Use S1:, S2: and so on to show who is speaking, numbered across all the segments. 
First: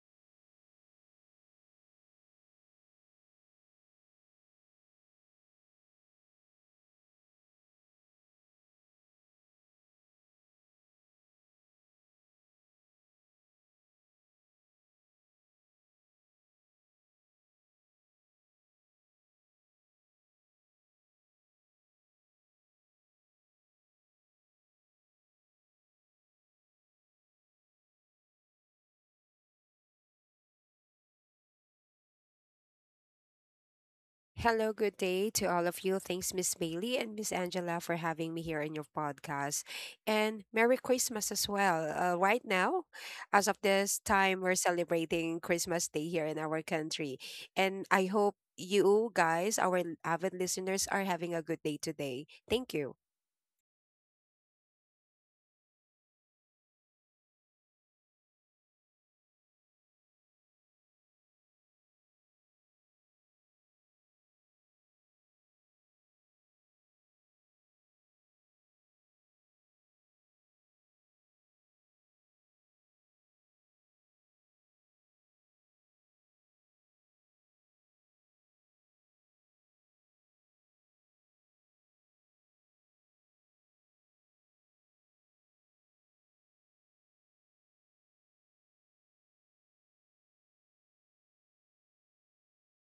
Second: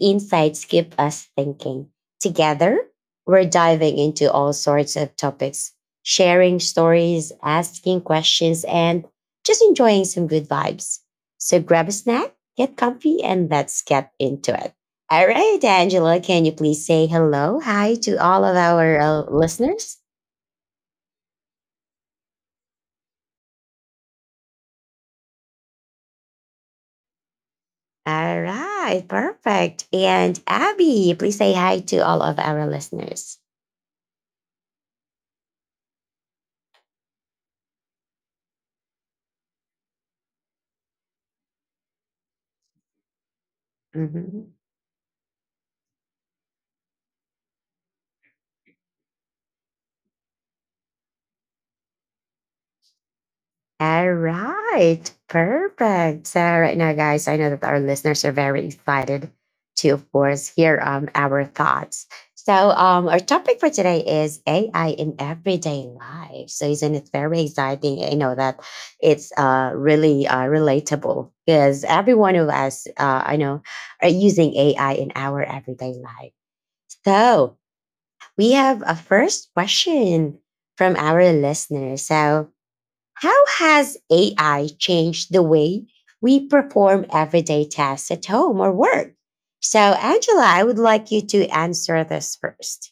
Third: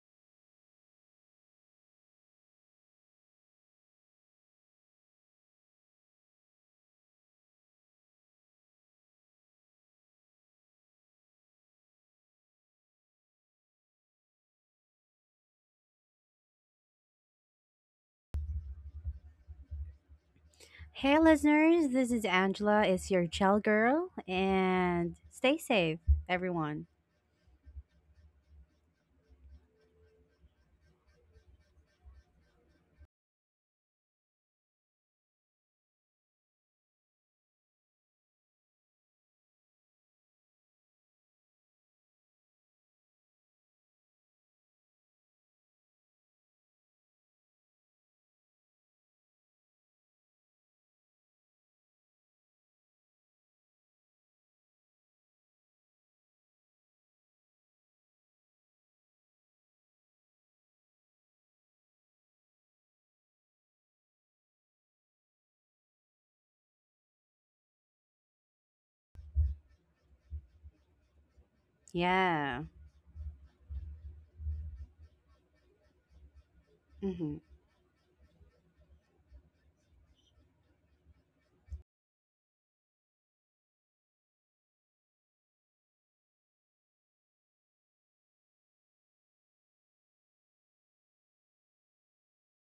S1: insights keep us thinking. Together, we're diving into all sorts of topics, sharing stories, asking questions, and just enjoying some good vibes. So grab a snack, get comfy, and let's get into it. All right, Angela, can you please say hello, hi to all of our listeners?
S2: Hey, listeners, this is Angela. It's your chill girl, and stay safe, everyone.
S1: All right, perfect. And Abby, please say hi to all of our listeners.
S3: Hello, good day to all of you. Thanks, Miss Bailey and Miss Angela, for having me here in your podcast. And Merry Christmas as well. Right now, as of this time,
S1: Mhm.
S3: we're celebrating Christmas Day here in our country. And I hope you guys, our avid listeners, are having a good day today. Thank you.
S1: All right, perfect. So right now, guys, I know that our listeners are very excited to, of course, hear our thoughts. So our topic for today is AI in everyday life. So isn't it very exciting? I know that it's really relatable because every one of
S2: Yeah.
S1: us, I know, are using AI in our everyday life.
S2: hmm
S1: So we have a first question from our listeners. So how has AI changed the way we perform everyday tasks at home or work? So, Angela, I would like you to answer this first.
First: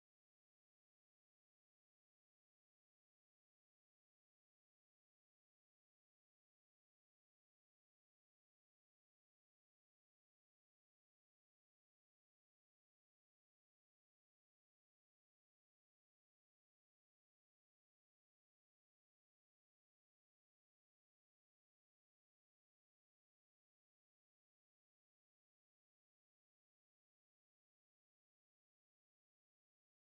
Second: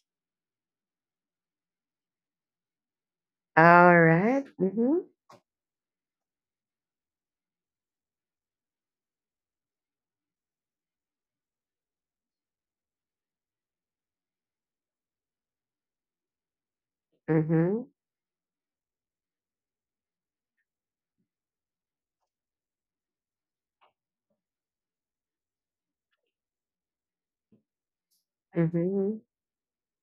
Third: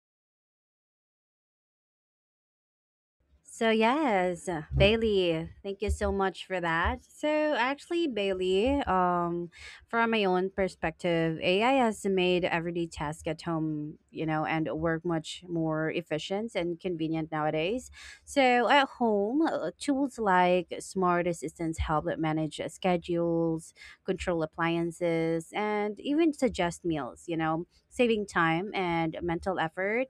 S2: So
S1: Alright.
S2: yes,
S1: Mm-hmm.
S2: Bailey, thank you so much for that. So actually, Bailey, from my own perspective, AI has made everyday task at home, you know, and work much more efficient and convenient
S1: Mm-hmm.
S2: nowadays. So at home, tools like smart assistants help that manage schedules, control appliances, and even suggest meals, you know, saving time and
S1: Mm-hmm.
S2: mental effort.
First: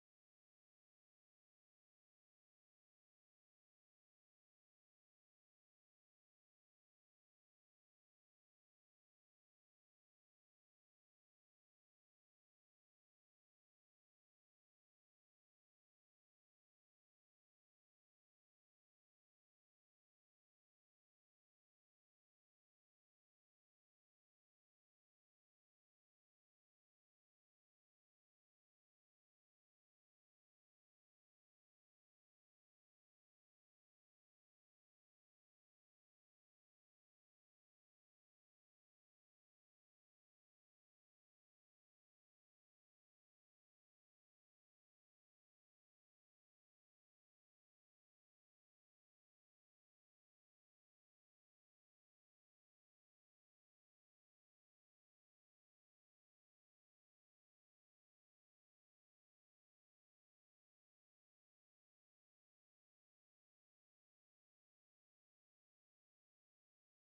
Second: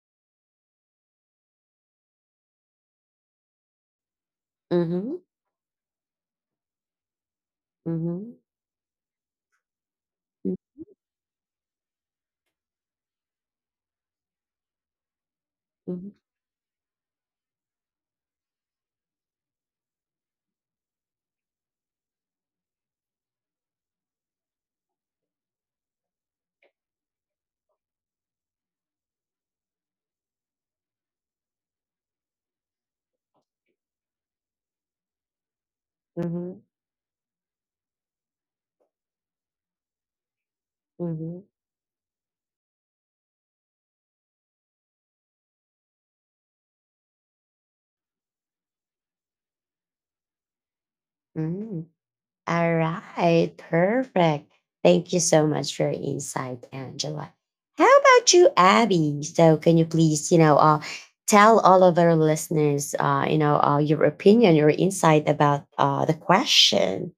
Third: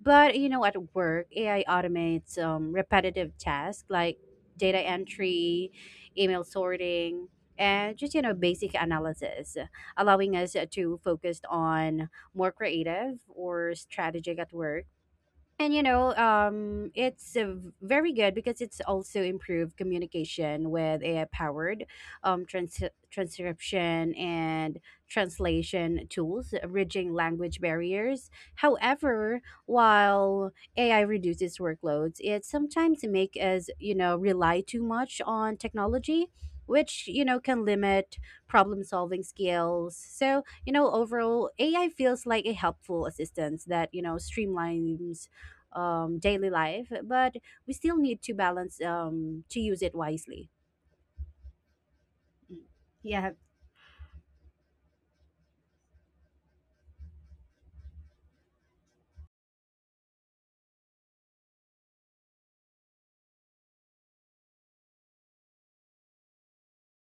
S2: But you know, at work, AI automates repetitive tasks like data
S1: Mm-hmm.
S2: entry, email sorting, and just, you know, basic analysis, allowing us
S1: Mm-hmm.
S2: to focus on more creative or strategic at work. And you
S1: Mm-hmm.
S2: know, very good because it's also improved communication with AI-powered um, trans- transcription and translation tools, bridging language barriers. However, while AI reduces workloads, it sometimes make us, you know, rely too much on technology, which, you know, can limit problem-solving skills. So you know,
S1: Mm-hmm.
S2: overall, AI feels like a helpful assistance that you know streamlines daily life, but we still need to balance to use it wisely.
S1: Mm-hmm.
S2: Mm.
S1: All
S2: Yeah.
S1: right, perfect. Thank you so much for your insight, Angela. How about you, Abby? So, can you please, you know, tell all of our listeners, you know, your opinion, your insight about the question?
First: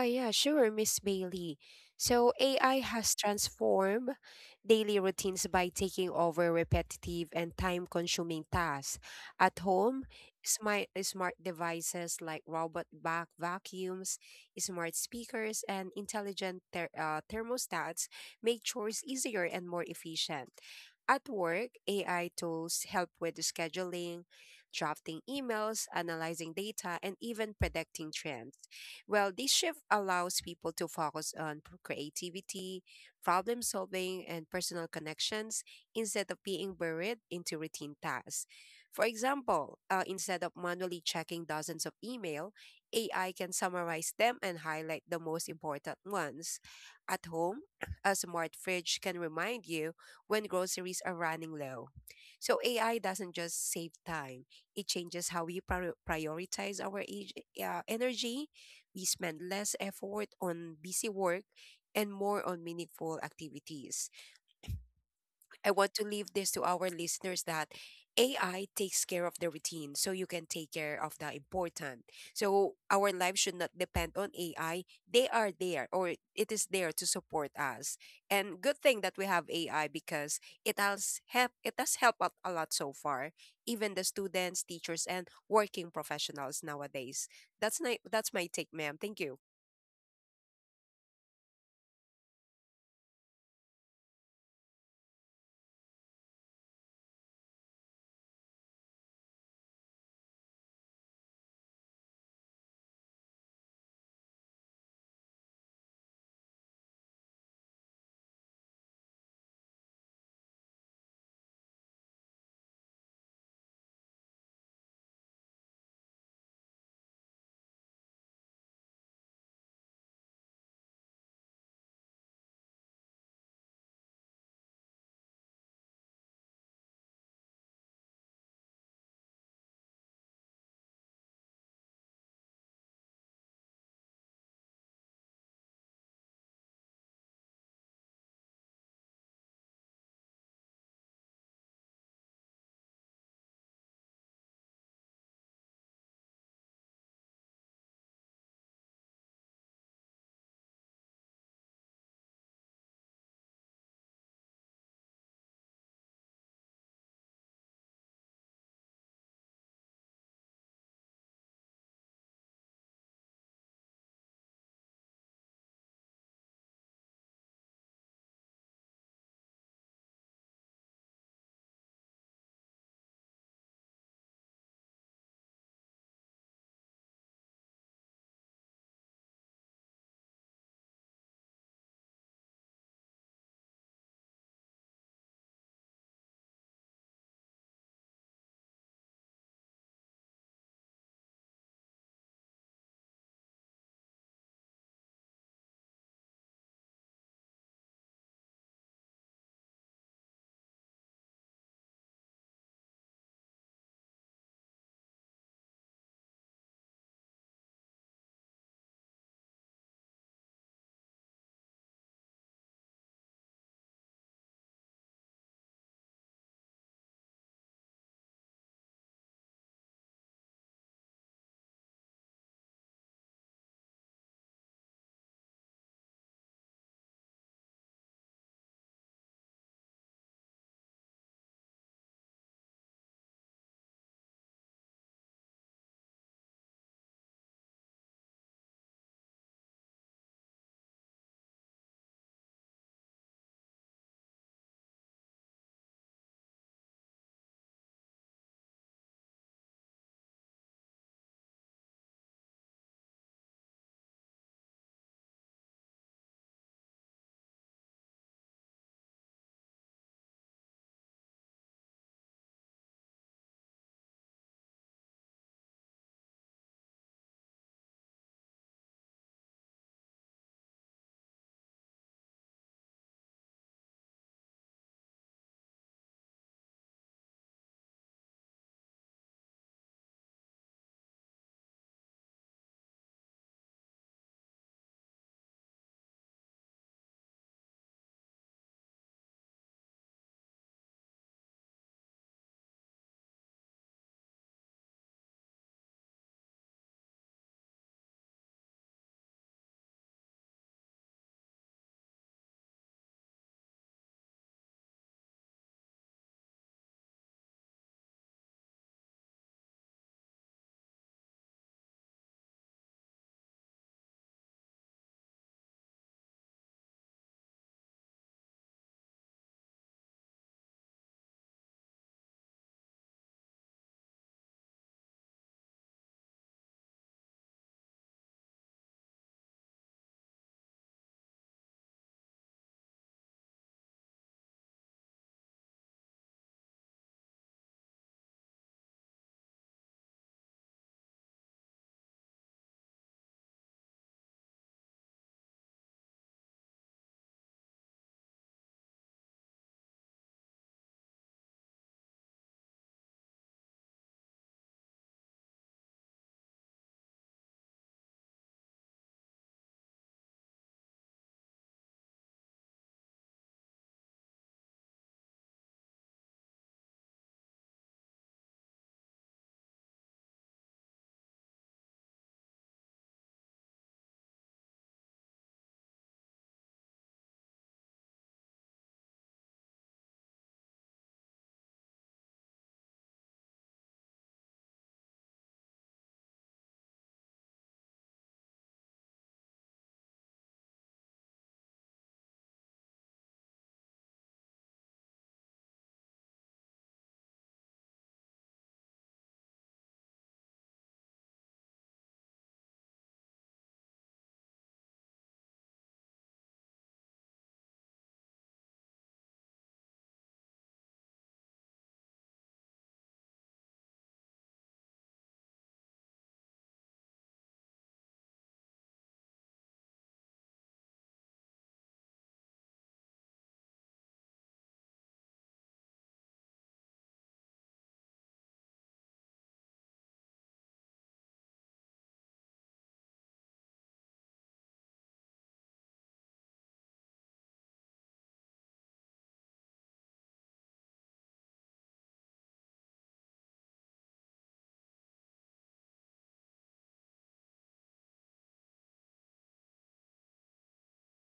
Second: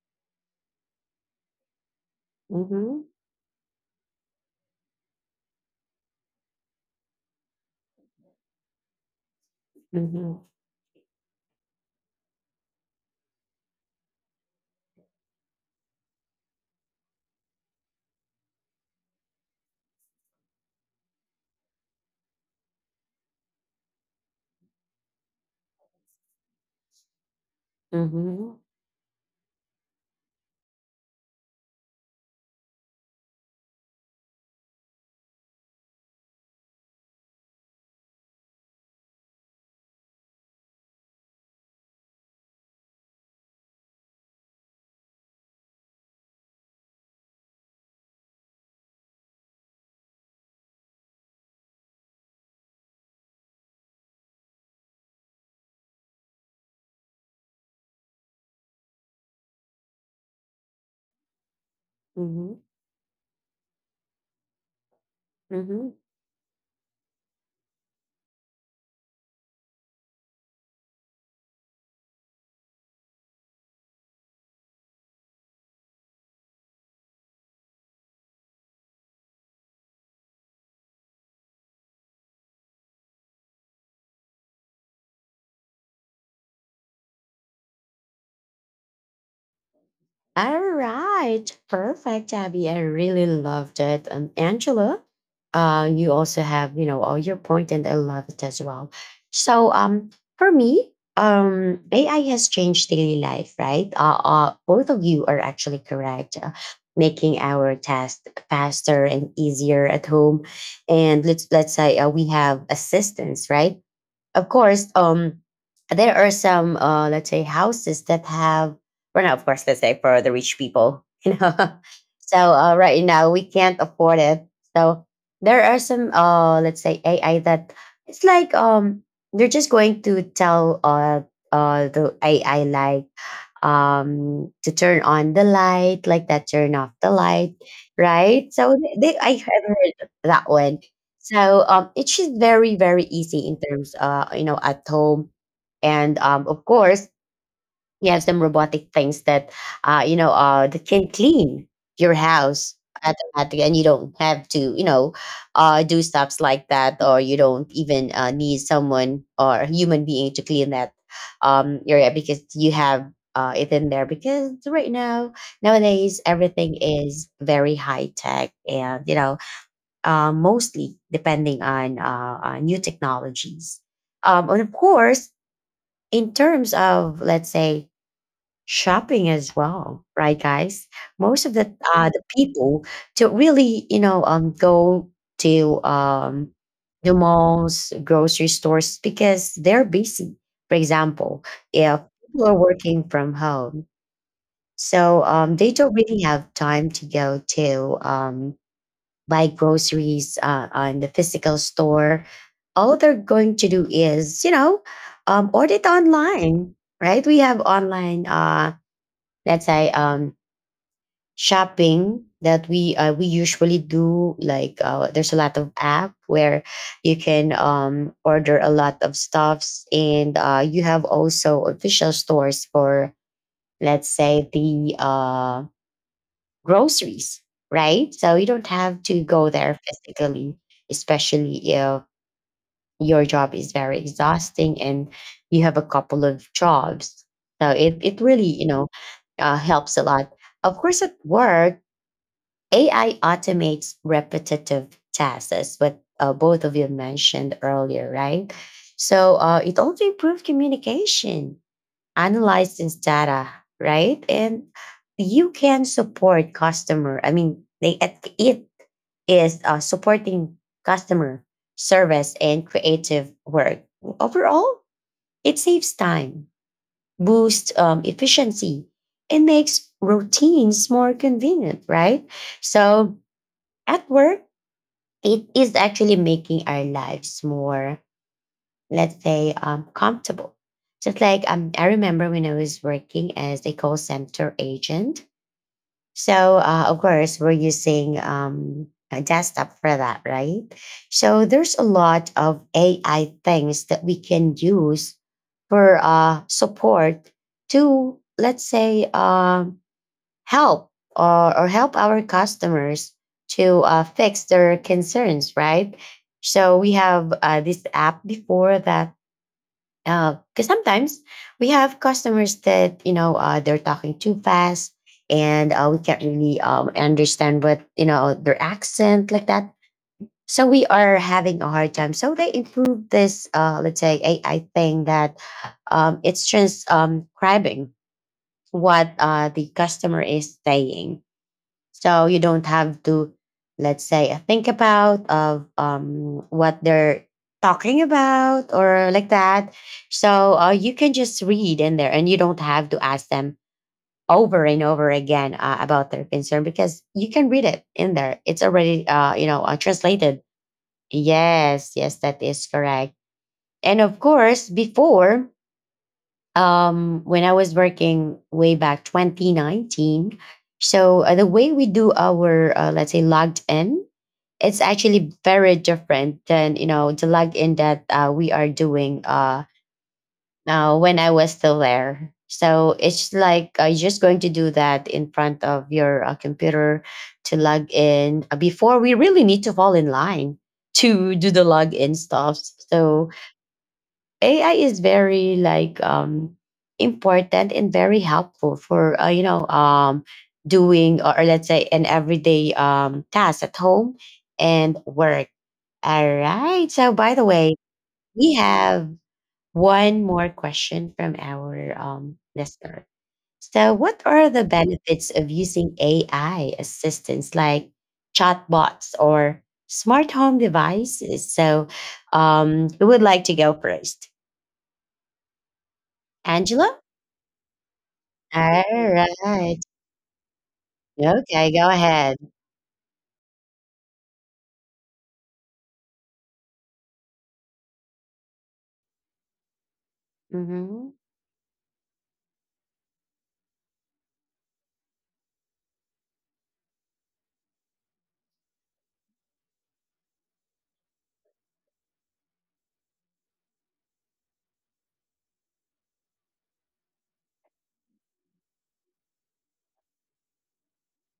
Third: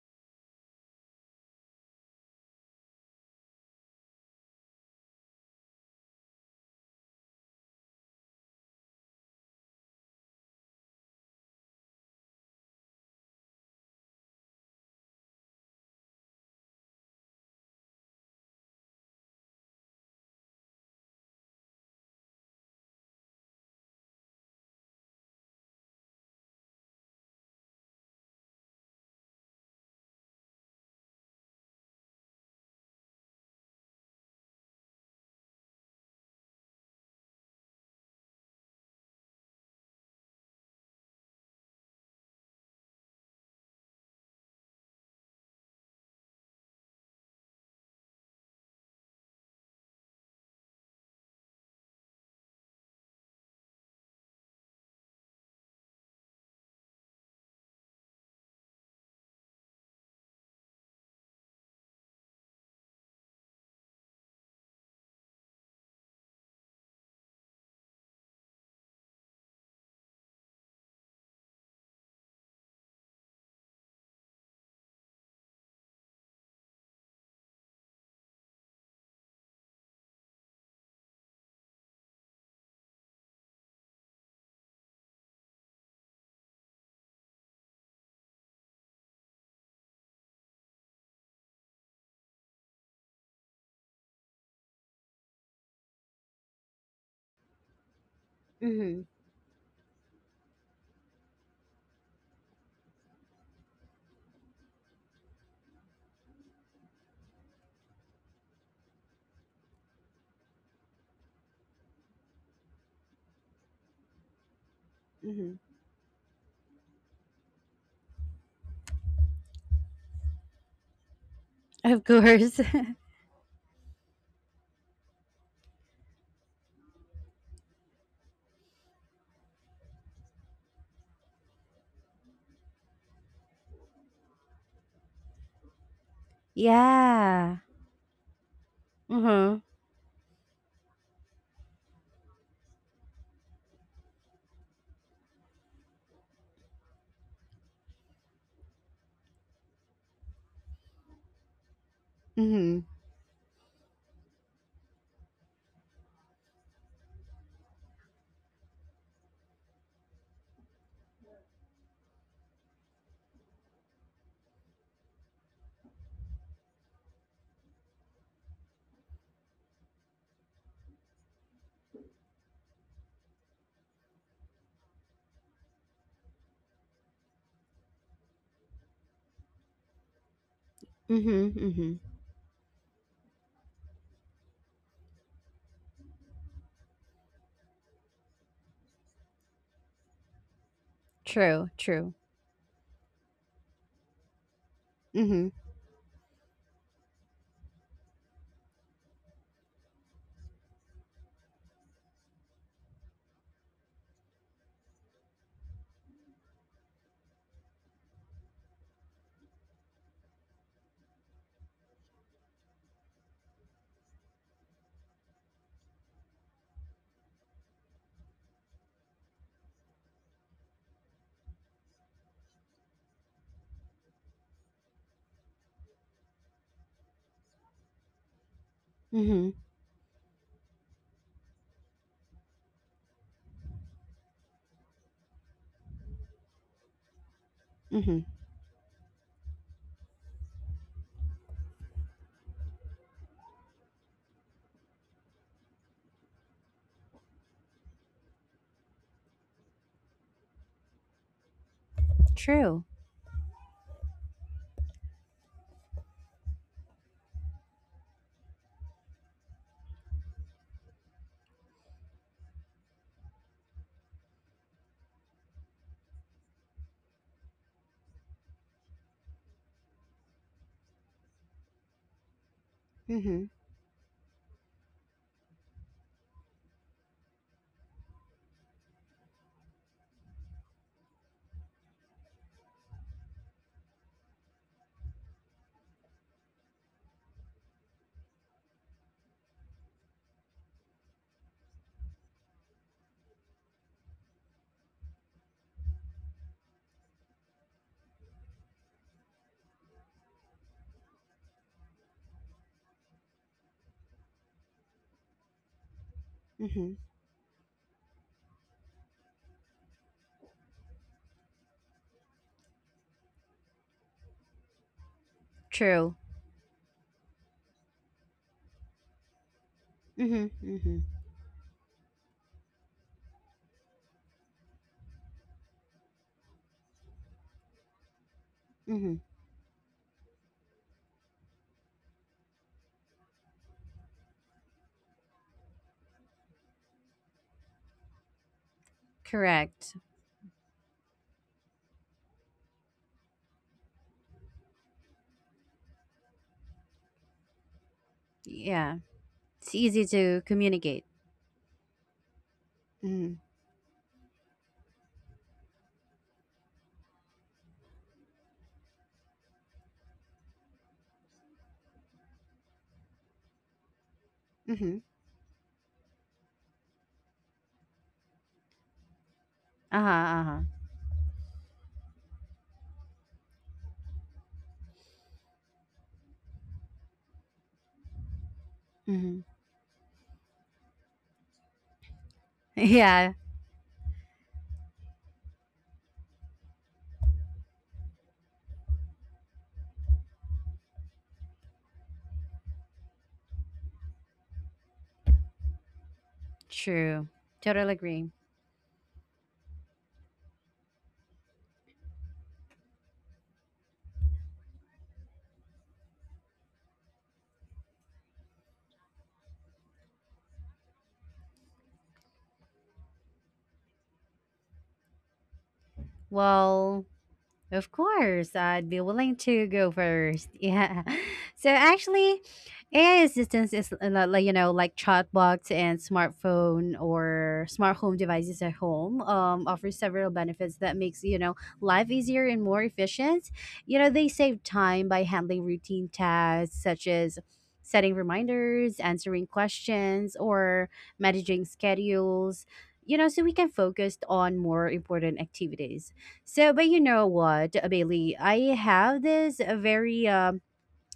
S3: Oh, yeah, sure, Miss Bailey. So AI
S1: Mm-hmm,
S3: has transformed daily routines by taking over repetitive and time-consuming tasks. At home,
S1: mm-hmm,
S3: smart devices like robot vacuums, smart speakers, and intelligent thermostats make chores easier and more efficient. At work, AI tools help with scheduling, drafting emails, analyzing data, and even predicting
S1: mm-hmm,
S3: trends. Well, this shift allows people to focus on creativity, problem solving, and personal connections instead of being buried into routine tasks. For example, instead of manually checking dozens of email, AI can summarize them and highlight the most important ones. At home, a smart fridge can remind you when groceries are running low. So AI doesn't just save time, it changes how we prioritize our age, energy we spend less effort on busy work and more
S1: mm-hmm,
S3: on meaningful activities. I
S1: mm-hmm.
S3: want to leave this to our listeners that AI takes care of the routine so you can take care of the important. So our life should not depend on AI. They are there or it is there to support us. And good thing that we have AI because it has helped out a lot so far. Even the students, teachers and working professionals nowadays. That's my take, ma'am. Thank you.
S1: All right, perfect, Abby. I really loved it. And Angela, you also have you know all your point, and I love it as well.
S2: Mm-hmm.
S1: So, for me, AI has changed daily life, right? Both of you are actually correct, making our tasks faster and easier at home. And let's say we have assistants, right? Of course,
S2: Mm-hmm.
S1: there are some, let's say, houses that have, well, now, of course, let's say for the rich people, you know.
S2: Of
S1: So
S2: course.
S1: right now we can't afford it. So there are some, let's say, AI that it's like they're just going to tell the AI like to turn on the light like that, turn off the light,
S2: Yeah.
S1: right? So they I have
S2: Mm-hmm.
S1: heard that one. So it's just very, very easy in terms you know at home. And of course, yes, them robotic things that you know that can clean your house
S2: Mm-hmm.
S1: automatically, and you don't have to you know do stuffs like that, or you don't even need someone or a human being to clean that area because you have it in there. Because right now nowadays everything is very high tech, and you know mostly depending on new technologies, and of course in terms of, let's say, shopping as well, right, guys? Most of
S2: Mm-hmm.
S1: the
S2: Mm-hmm.
S1: the people to really, you know, go to the malls, grocery stores because they're busy. For example,
S2: True.
S1: if
S2: True.
S1: people are working from home, so
S2: Mm-hmm.
S1: they don't really have time to go to buy groceries on the physical store. All they're going to do is, you know, order it online, right? We have online let's say shopping that we usually do, like there's a lot of app where you can order a lot of stuffs, and you have also official stores for, let's say, the groceries, right? So you don't have to go
S2: Mm-hmm.
S1: there physically, especially if your job is very exhausting and you have a couple of jobs. So it
S2: Mm-hmm.
S1: really, you know, helps a lot. Of course, at work AI automates repetitive tasks, as what both of you mentioned earlier, right? So it also improves communication, analyzes
S2: True.
S1: data, right? And you can support customer. I mean, they it it is supporting customer service and creative work. Overall, it saves time, boosts efficiency, and makes routines more convenient, right? So
S2: Mm-hmm.
S1: at work, it is actually making our lives more, let's say, comfortable. Just like I remember when I was working as a call center agent. So, of course, we're using a desktop for that, right? So, there's a lot of AI things that we can use for support to, let's say, help or help our customers to fix their concerns, right? So we
S2: Mm-hmm.
S1: have this app before that because sometimes we have customers that you know they're talking too fast, and we can't
S2: True.
S1: really understand what you know their accent like that.
S2: Mm-hmm.
S1: So we
S2: Mm-hmm.
S1: are having a hard time. So they improved this, let's say, AI thing that it's transcribing what
S2: Mm-hmm.
S1: the customer is saying, so you don't have to, let's say, think about of what they're talking about or like that.
S2: Correct.
S1: So you can just read in there and you don't have to ask them over and over again about their concern because you can read it in there. It's already
S2: Yeah.
S1: you know
S2: It's easy
S1: translated.
S2: to communicate.
S1: Yes, yes, that is correct.
S2: Mm-hmm.
S1: And of course before, when I was working way back 2019. So the way we do our, let's say, logged in, it's
S2: Mm-hmm.
S1: actually very different than you know the login that we are doing
S2: Uh-huh. Uh-huh.
S1: now when I was still there. So it's like you're just going to do that in front of your computer to log in. Before we really
S2: Mm-hmm.
S1: need to fall in line to do the login stuff. So
S2: Yeah.
S1: AI is very like important and very helpful for you know doing or let's say an everyday task at home and work. All right. So by
S2: True.
S1: the way,
S2: Totally agree.
S1: we have one more question from our listener. So, what are the benefits of using AI assistants like chatbots or smart home devices? So, who would like to go first? Angela?
S2: Well, of course, I'd be willing
S1: Alright.
S2: to go first. Yeah.
S1: Okay,
S2: So
S1: go ahead.
S2: actually, AI assistance is a lot like, you know, like chatbots and smartphone or smart home devices at home offers several benefits
S1: Mhm,
S2: that makes, you know, life easier and more efficient. You know, they save time by handling routine tasks such as setting reminders, answering questions, or managing schedules. You know, so we can focus on more important activities. So, but you know what, Bailey, I have this uh, very um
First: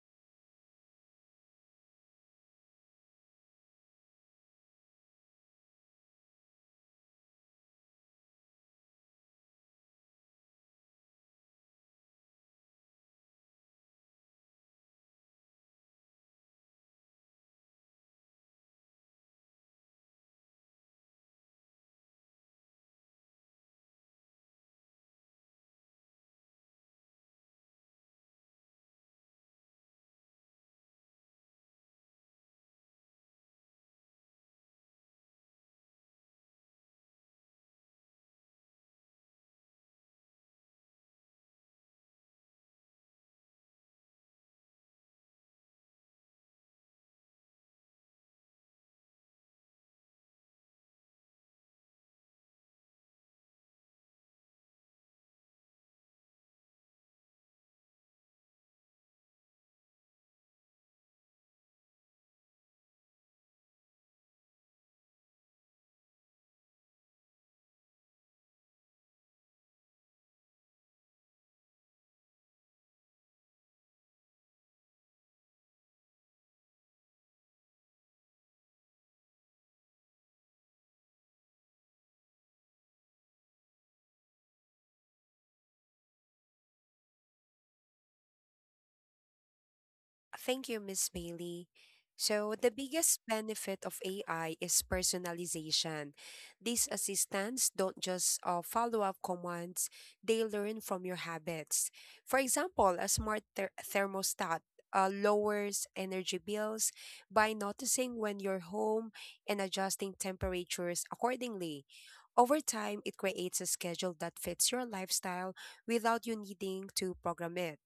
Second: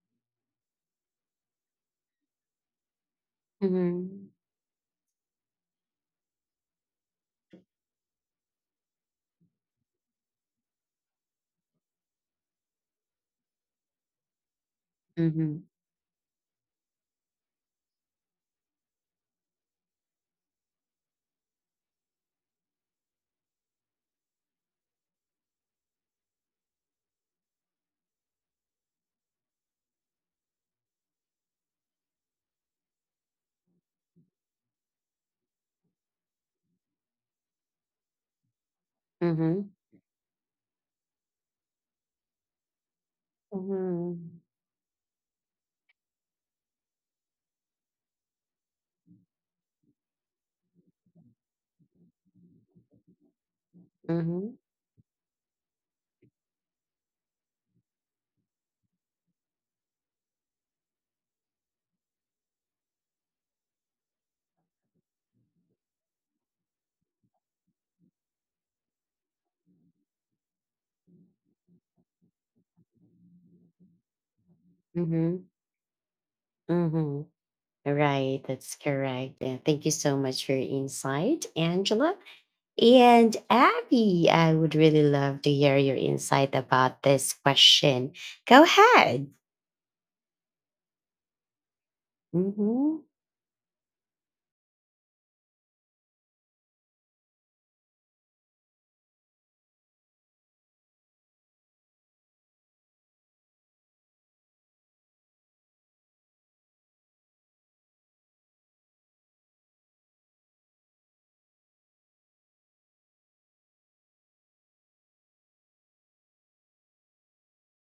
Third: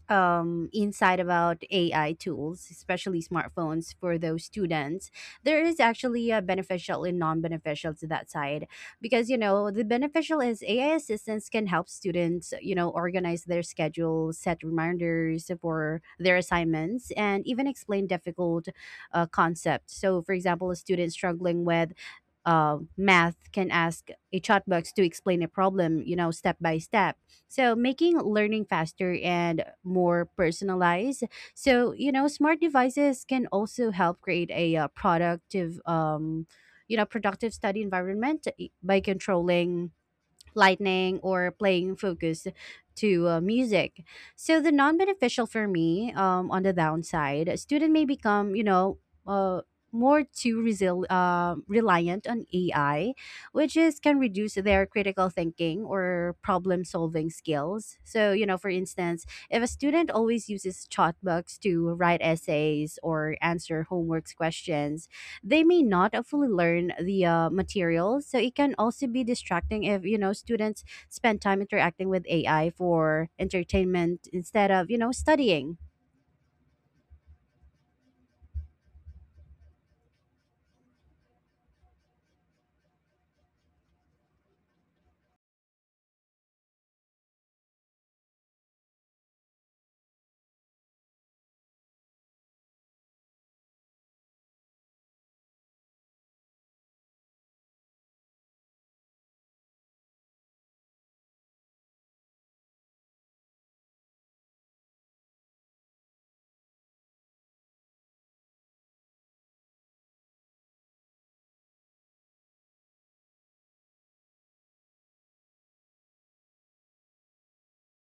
S2: um, insight about AI tools, especially smartphones for
S1: mhm,
S2: those students. There is actually a beneficial and non-beneficial to that side, because you know the beneficial is AI assistance can help students, you know, organize their schedule, set reminders
S1: mhm,
S2: for their assignments, and even explain difficult concepts. So, for example, a student struggling with math can ask a chatbot to explain a problem, you know, step by step, so, making learning faster and more personalized. So, you know, smart devices can also help create a productive study environment by
S1: mhm,
S2: controlling lightning or playing focus to music.
S1: mhm,
S2: So the non-beneficial for me, on the downside, a student may become, you know, uh, reliant on AI, which is can reduce
S1: mhm,
S2: their critical thinking or problem solving skills. So you know, for instance, if a student always uses chatbots to write essays or answer homework questions, they may not fully learn the material. So it can also be distracting if, you know, students spend time interacting with AI for entertainment instead of, you know,
S1: mhm,
S2: studying.
S1: mhm. Right, that's correct. Yeah, thank you so much for your insight, Angela. And Abby, I would really love to hear your insight about this question. Go ahead.
S3: Thank you, Miss Bailey. So, the
S1: Mhm,
S3: biggest benefit of AI is personalization. These assistants don't just follow up commands, they learn from your habits. For example, a smart thermostat lowers energy bills by noticing when you're home and adjusting temperatures accordingly. Over time, it creates a schedule that fits your lifestyle without you needing to program it.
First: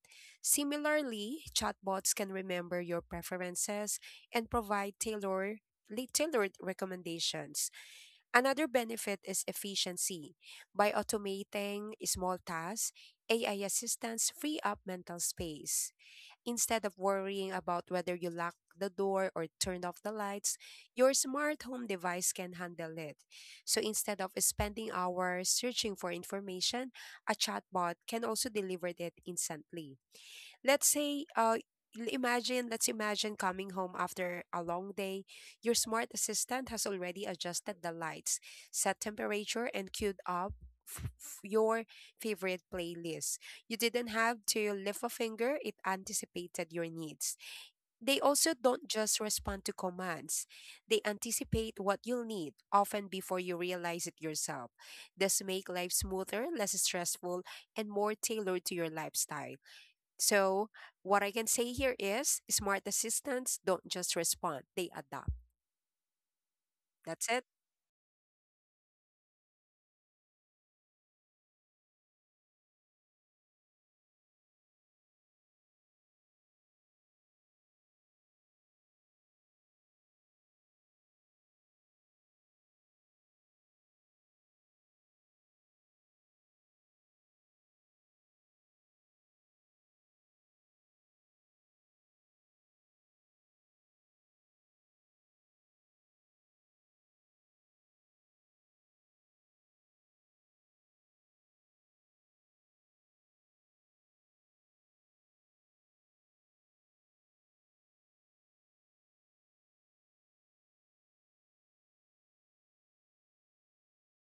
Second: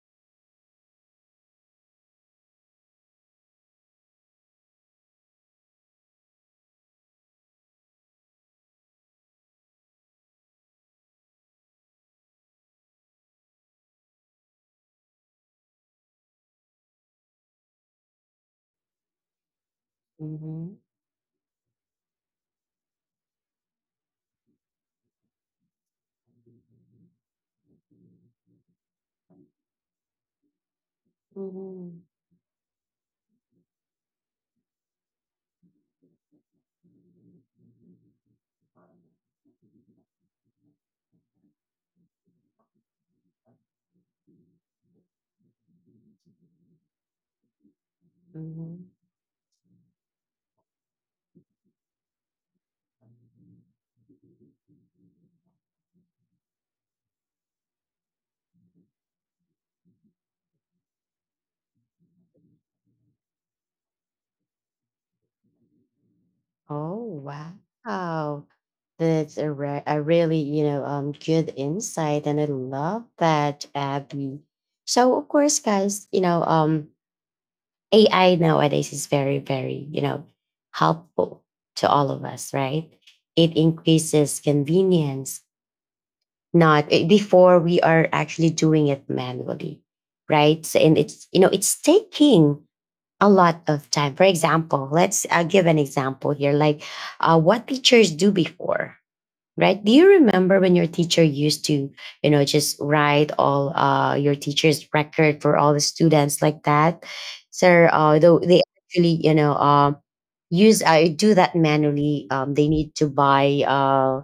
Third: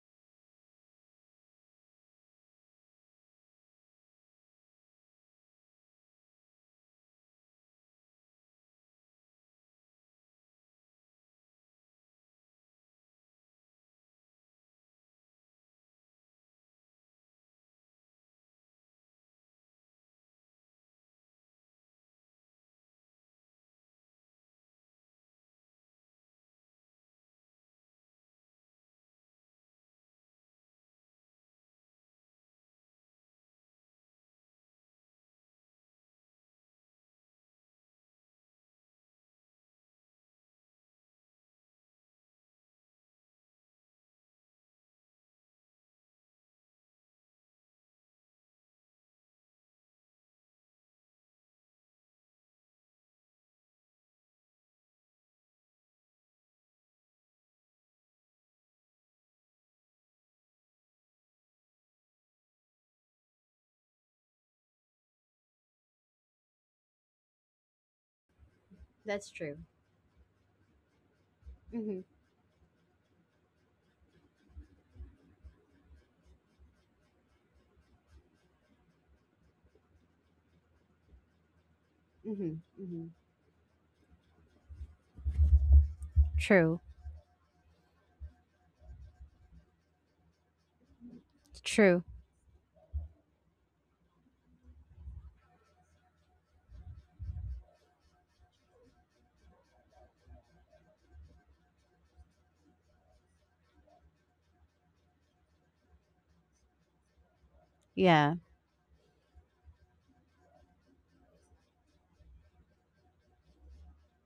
S3: Similarly, chatbots can remember your preferences and provide tailored recommendations. Another benefit is efficiency. By automating small tasks, AI assistants free up mental space. Instead of worrying about whether you lock the door or turn off the lights,
S1: mhm,
S3: your smart home device can handle it. So instead of spending hours searching for information, a chatbot can also deliver it instantly, let's say uh
S1: mhm,
S3: let's imagine coming home after a long day. Your smart assistant has already adjusted the lights, set temperature, and queued up your favorite playlist. You didn't have to lift a finger, it anticipated your needs. They also don't
S1: mhm.
S3: just respond to commands, they anticipate what you'll need often before you realize it yourself. This make life smoother, less stressful, and more tailored to your lifestyle. So, what I can say here is smart assistants don't just respond, they adapt.
S1: Oh
S3: That's it.
S1: wow!
S2: That's
S1: That's a,
S2: true.
S1: re- a really, you know, good
S2: Mm-hmm.
S1: insight, and I love that, Abby. So, of course, guys, you know, AI nowadays is very, very, you know, helpful to all of
S2: Mm-hmm.
S1: us, right?
S2: Mm-hmm.
S1: It increases convenience.
S2: True.
S1: Not eh, before we are actually doing it manually, right? So, and it's you know, it's
S2: True.
S1: taking a lot of time. For example, let's I give an example here, like what teachers do before, right? Do you remember when your teacher used to, you know, just write all your teacher's record for all the students like that? So,
S2: Yeah.
S1: though they actually, you know, use I do that manually. They need to buy,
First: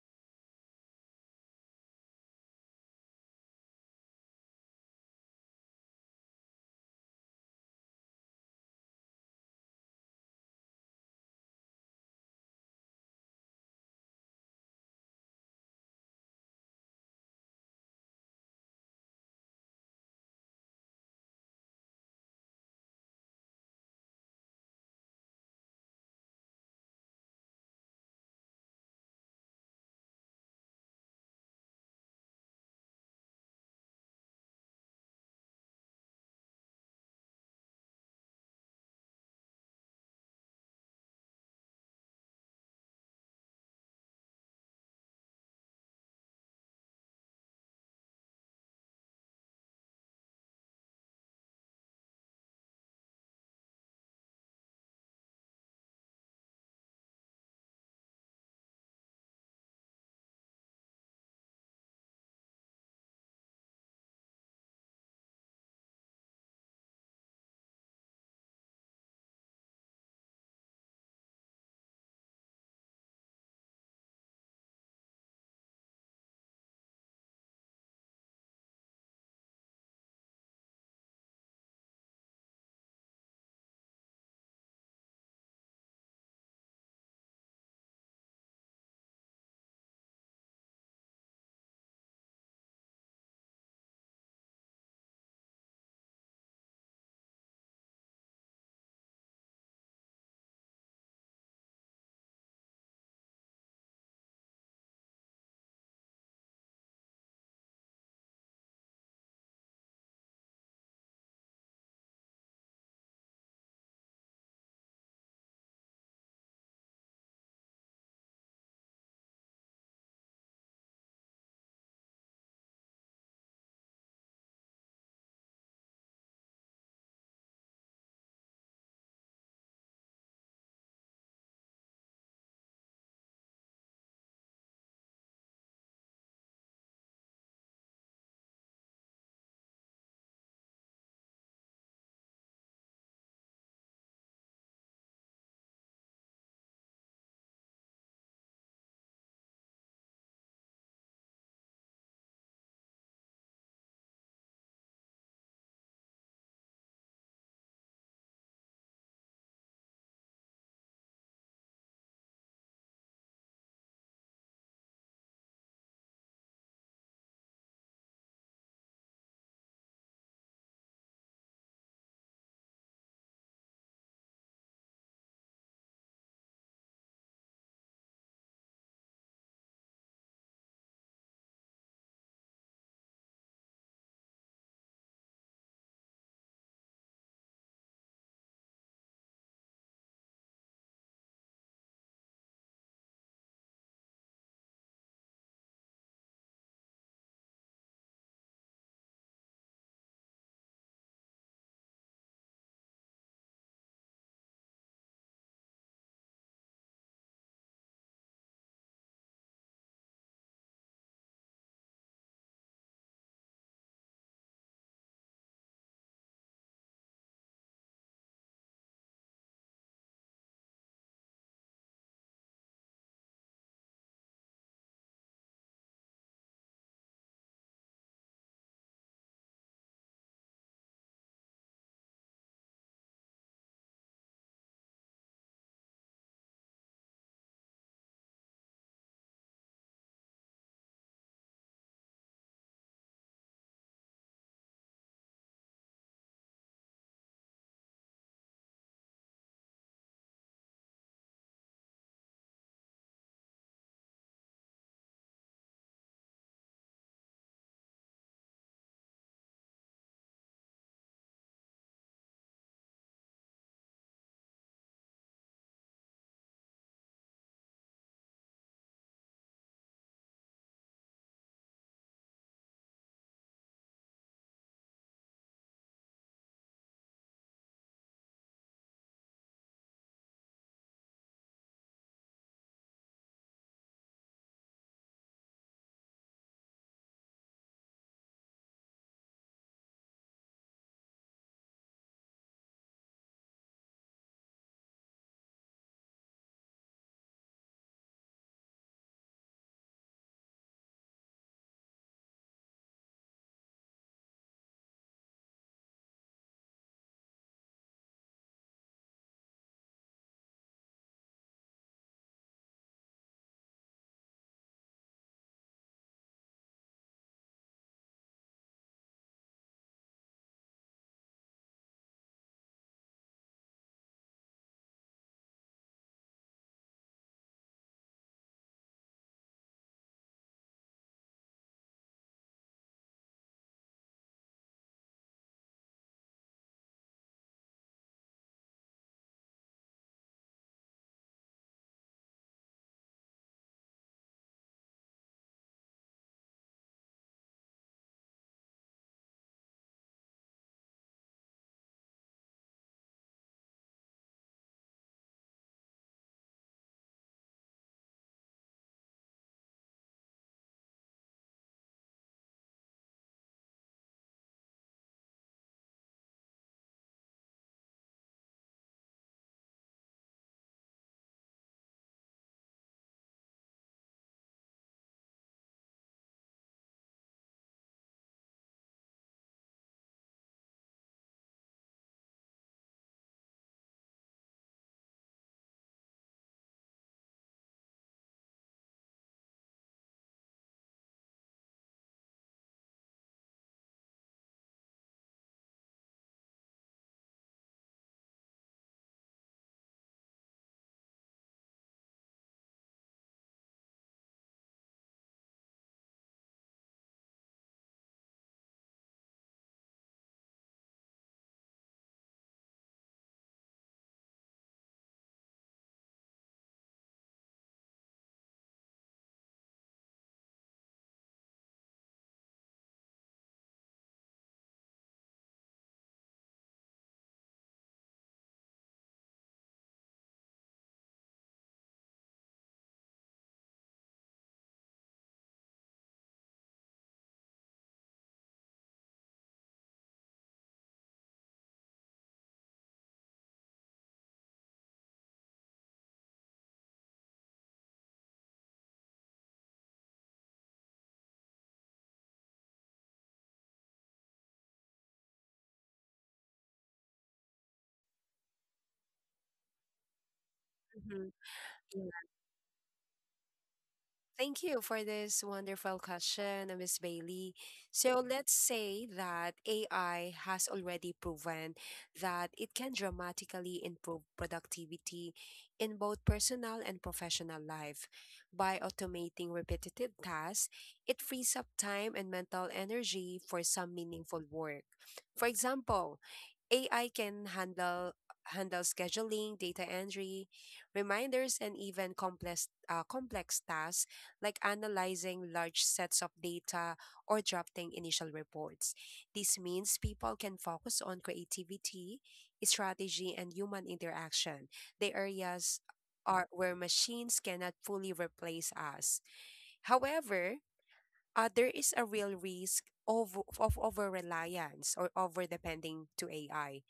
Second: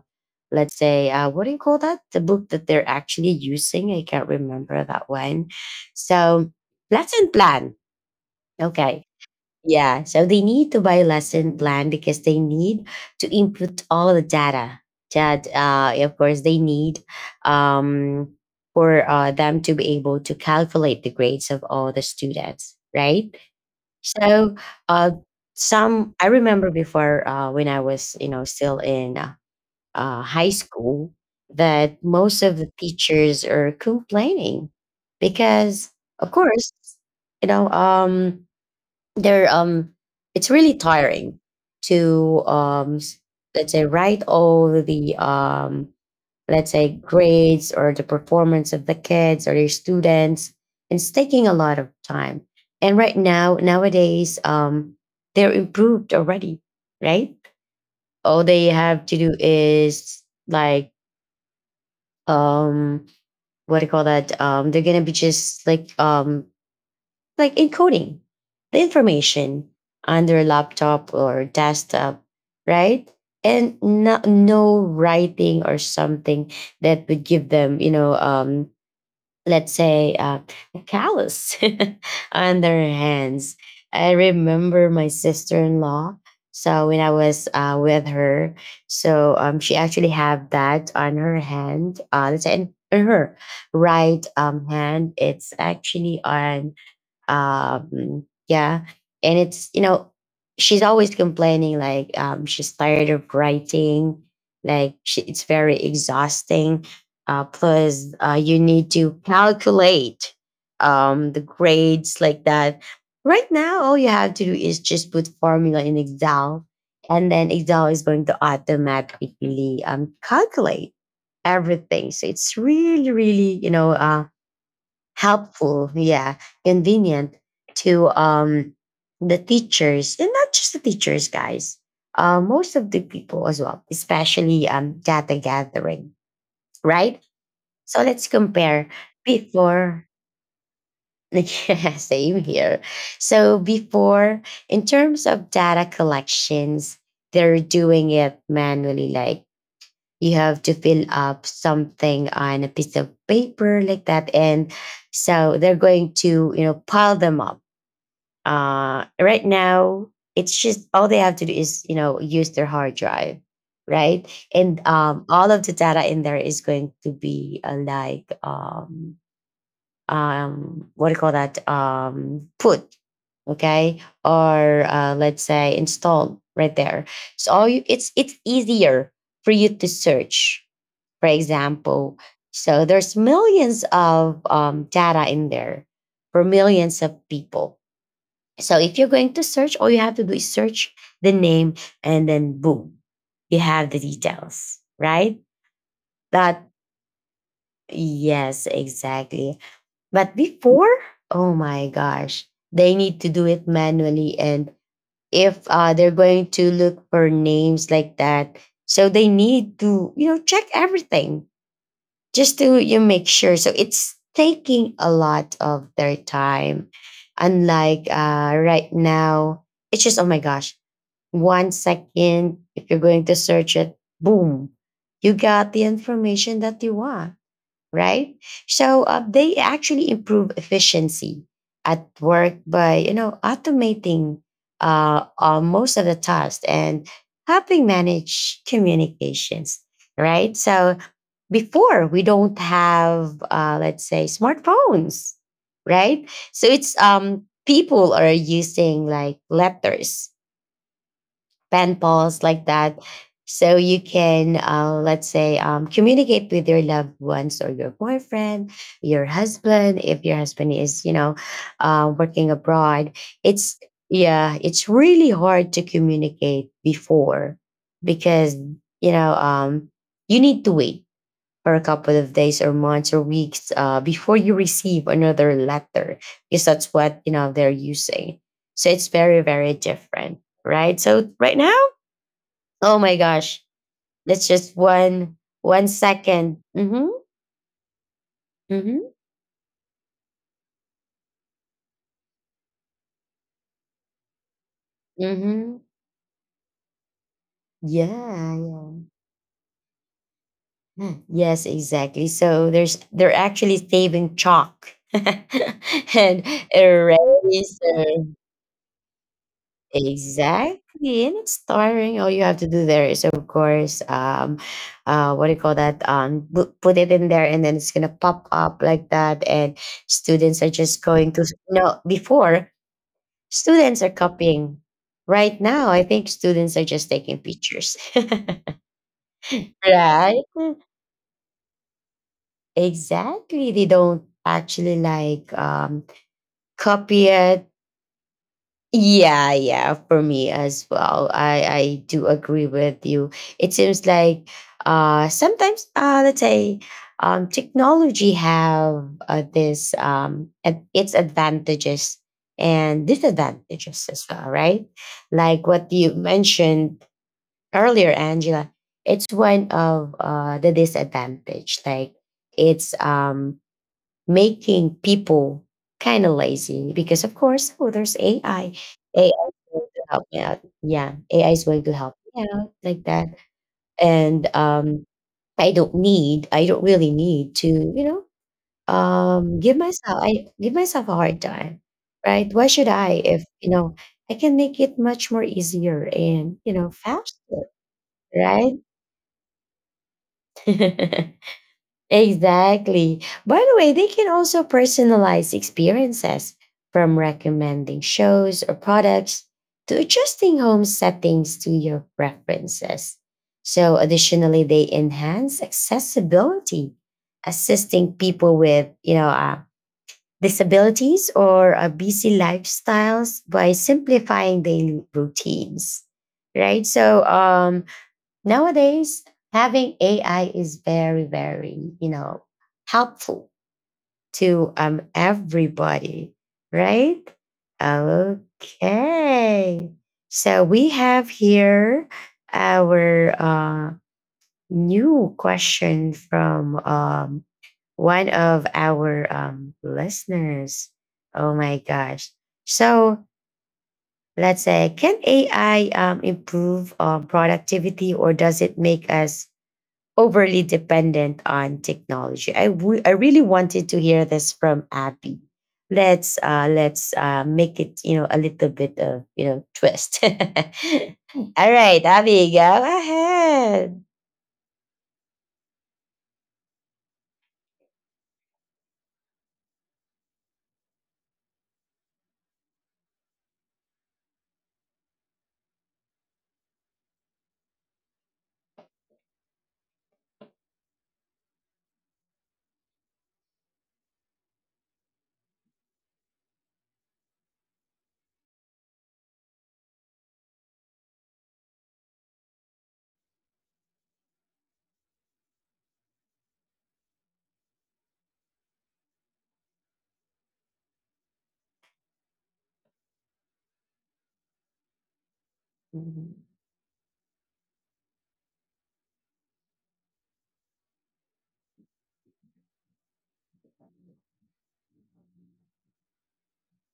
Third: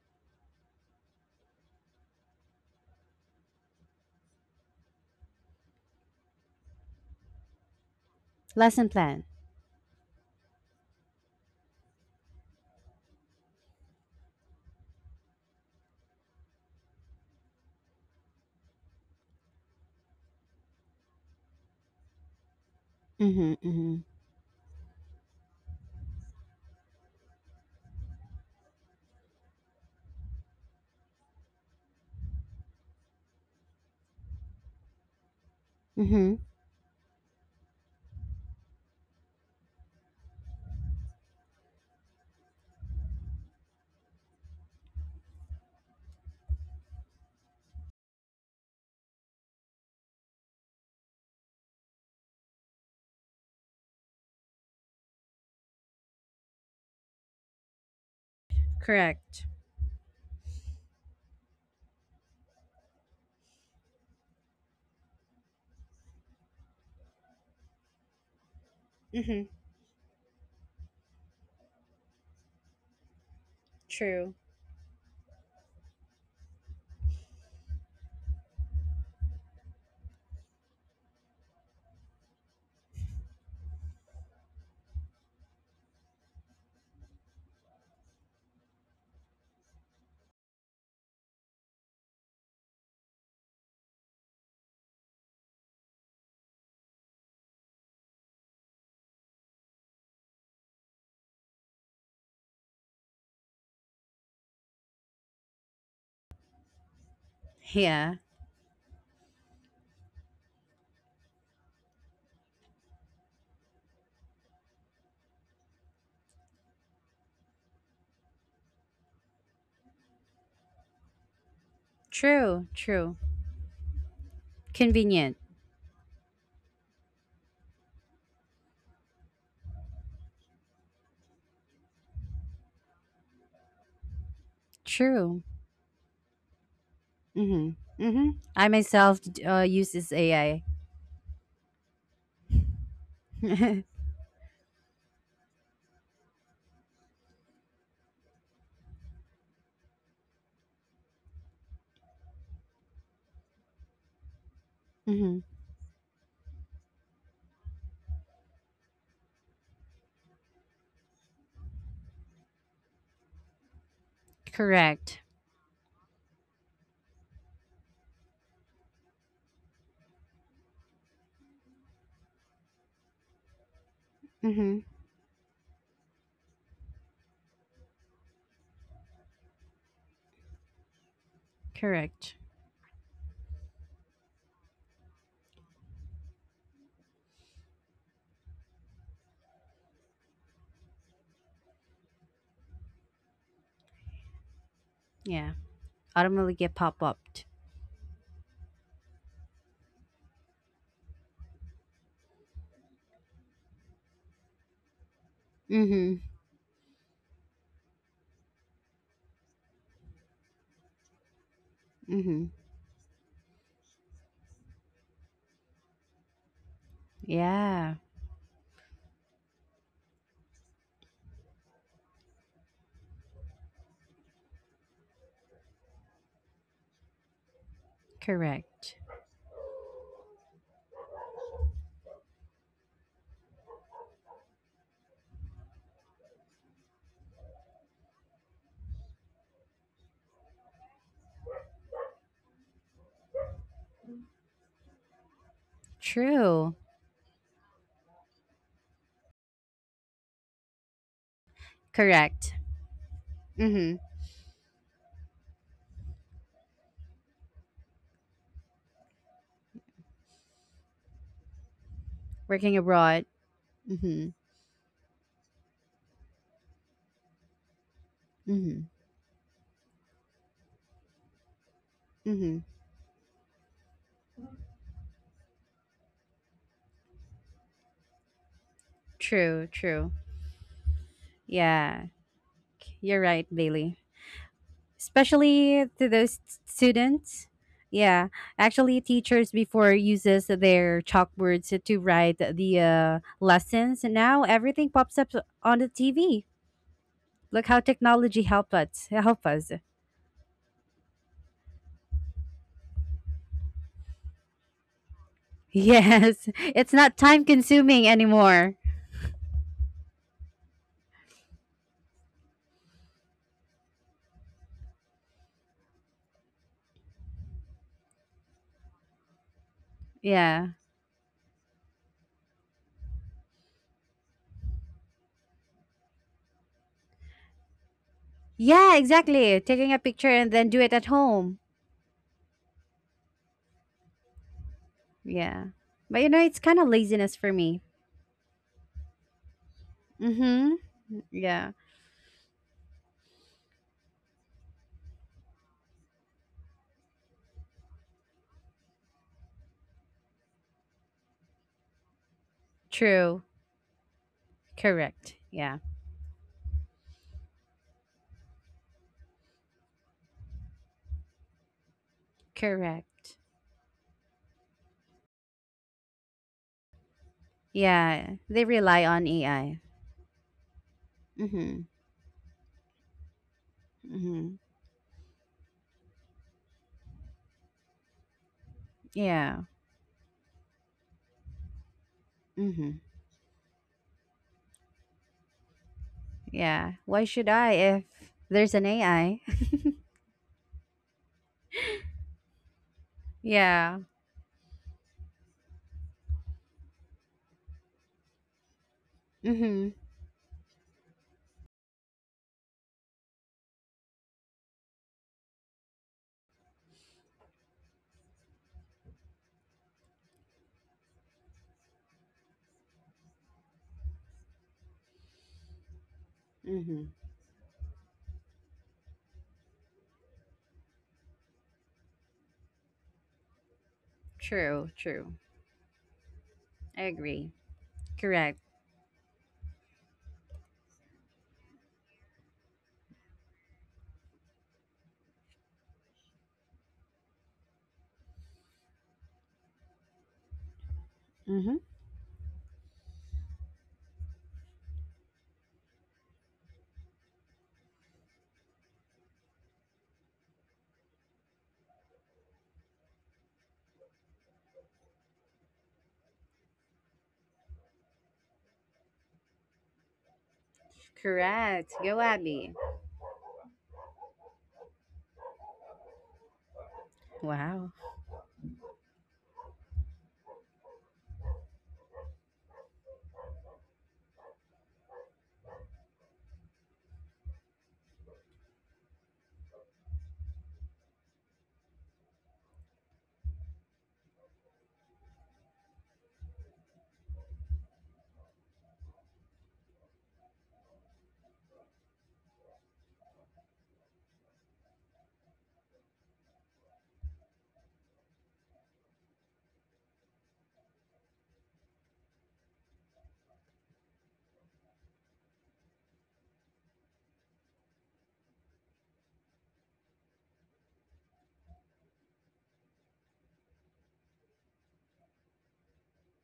S1: let's say, what do you call that? The book that they're actually using. I can't remember that one. So, lesson plan.
S2: Lesson
S1: Okay,
S2: plan.
S1: yeah, so they need to buy a lesson plan because they need to input all the data that, of course, they need um, for them to be able to calculate the grades of all the students, right?
S2: Mm-hmm. Mm-hmm.
S1: So, uh, some I remember before when I was, you know, still in high school, that most of the teachers are complaining because, of
S2: Mm-hmm.
S1: course, you know, they're it's really tiring to let's say write all the let's say grades or the performance of the kids or their students. It's taking a lot of time. And right now nowadays they're improved already, right? All they have to do
S2: Correct.
S1: is, like, um what do you call that? They're gonna be just like encoding the
S2: Mm-hmm.
S1: information on their laptop or desktop, right? And no,
S2: True.
S1: writing or something that would give them, you know, let's say a callus on their hands. I remember my sister-in-law. So when I was with her, so she actually have that on her hand. Let's say in her right hand, it's actually on yeah. And it's, you know, she's always complaining like she's tired of writing, like she, it's very exhausting. Plus,
S2: Yeah.
S1: you need to calculate the grades like that. Right now, all you have to do is just put formula in Excel, and then Excel is going to automatically calculate everything. So it's
S2: True.
S1: really,
S2: True.
S1: really, you know,
S2: Convenient.
S1: helpful, yeah, convenient to the teachers, and not just the teachers, guys. Most of the people as well, especially data
S2: True.
S1: gathering, right? So
S2: Mm-hmm.
S1: let's
S2: Mm-hmm. i
S1: compare
S2: myself d- uh, use
S1: before.
S2: this AI.
S1: Yeah, same here. So
S2: Mm-hmm.
S1: before, in terms of data collections, they're doing it manually, like you have to fill up something on a piece of paper like that, and so they're going to pile them up. Right now, it's just all they have to do is use their hard drive, right? And
S2: Correct.
S1: all of the data in there is going to be what do you call that, put okay or
S2: Mhm.
S1: let's say installed right there. So all you, it's easier for you to search, for example.
S2: Correct.
S1: So there's millions of data in there for millions of people. So if you're going to search, all you have to do is search the name, and then boom, you have the details, right?
S2: Yeah.
S1: That,
S2: Automatically get pop upped.
S1: yes, exactly. But before, oh my gosh, they need to do it manually. And if they're going
S2: Mhm.
S1: to look for names like that, so they need to, you know, check everything just to
S2: Mhm.
S1: you make sure. So it's taking a lot of their time. Unlike
S2: Yeah.
S1: right now, it's just oh my gosh, one second. If you're going to search it, boom, you got the information that you want, right? So
S2: Correct.
S1: they actually improve efficiency at work by you know automating most of the tasks and helping manage communications, right? So before we don't have let's say smartphones, right? So it's
S2: True.
S1: people are using like letters, pen pals like that,
S2: Correct.
S1: so you
S2: Mhm.
S1: can let's say communicate with your loved ones or your boyfriend, your husband, if your husband is you know working abroad.
S2: Working
S1: It's
S2: abroad.
S1: yeah, it's
S2: Mhm.
S1: really hard to communicate before, because you know
S2: Mhm.
S1: you need to wait for a couple of days or months
S2: Mhm.
S1: or weeks before you receive another letter, because that's what you know they're using. So it's very, very
S2: True.
S1: different,
S2: True.
S1: right? So right now,
S2: Yeah.
S1: oh my gosh,
S2: You're right,
S1: that's
S2: Bailey.
S1: just one
S2: Especially
S1: second.
S2: to those
S1: Mm-hmm,
S2: students. Yeah.
S1: mm-hmm,
S2: Actually, teachers before uses their chalkboards to write the lessons. Now everything pops
S1: mm-hmm,
S2: up on the TV. Look how
S1: yeah, yeah.
S2: technology help us. Help us.
S1: Hmm. Yes, exactly. So there's they're actually saving chalk and
S2: Yes, it's not time
S1: eraser.
S2: consuming anymore.
S1: Exactly, and it's tiring. All you have to do there is, of course, what do you call that? Put it in there, and then it's gonna pop up like that. And students are just
S2: Yeah.
S1: going to no. Before, students are copying. Right now, I think students are just taking pictures.
S2: Yeah, exactly.
S1: Right?
S2: Taking a picture and then do it at home.
S1: Exactly. They don't actually like
S2: Yeah. But you know, it's
S1: copy
S2: kind of
S1: it.
S2: laziness for me.
S1: Yeah, yeah, for me as well.
S2: Mhm.
S1: I
S2: Yeah.
S1: do agree with you. It seems like sometimes let's say technology have its advantages and
S2: True.
S1: disadvantages as well, right? Like
S2: Correct.
S1: what you
S2: Yeah.
S1: mentioned earlier, Angela. It's one of the disadvantage. Like it's
S2: Correct.
S1: making people kind of lazy because of course oh there's AI.
S2: Yeah, they
S1: AI
S2: rely
S1: is
S2: on
S1: going to help
S2: AI.
S1: me out. Yeah, AI is going to help
S2: Mhm.
S1: me out like that. And
S2: Mhm.
S1: I don't need I don't really need to, you know, give
S2: Yeah.
S1: myself I give myself a hard time. Right? Why should I if
S2: Mhm.
S1: you know I can make it much more easier and you know
S2: Yeah.
S1: faster,
S2: Why should I if
S1: right?
S2: there's an AI?
S1: Exactly. By the way, they can
S2: Yeah.
S1: also personalize experiences from recommending shows or products to
S2: Mhm.
S1: adjusting home settings to your preferences. So, additionally, they enhance accessibility, assisting people with, you know, disabilities or busy lifestyles by simplifying daily routines. Right.
S2: Mhm.
S1: Nowadays, having AI is very, very, you know, helpful to
S2: True, true.
S1: everybody, right?
S2: I agree.
S1: Okay.
S2: Correct.
S1: So we have here our new question from one of our listeners. Oh my
S2: Mhm.
S1: gosh. So let's say, can AI improve productivity, or does it make us overly dependent on technology? I really wanted to hear this from Abby. Let's make it you know a little bit of you know twist. All
S3: Mhm.
S1: right,
S3: Yeah.
S2: Correct.
S1: Abby, go
S2: Go, Abby.
S1: ahead.
S3: Thank you for this wonderful question, Ms. Bailey. So,
S2: Wow.
S3: let's say that AI has already proven that it can dramatically improve productivity in both personal and professional life. By automating repetitive tasks, it frees up time and mental energy for some meaningful work. For example, AI can handle scheduling, data entry, reminders, and even complex tasks like analyzing large sets of data or drafting initial reports. This means people can focus on creativity, strategy, and human interaction, the areas
S1: Mhm,
S3: are where machines cannot fully replace us. However, there is a real risk of over reliance or over depending to AI.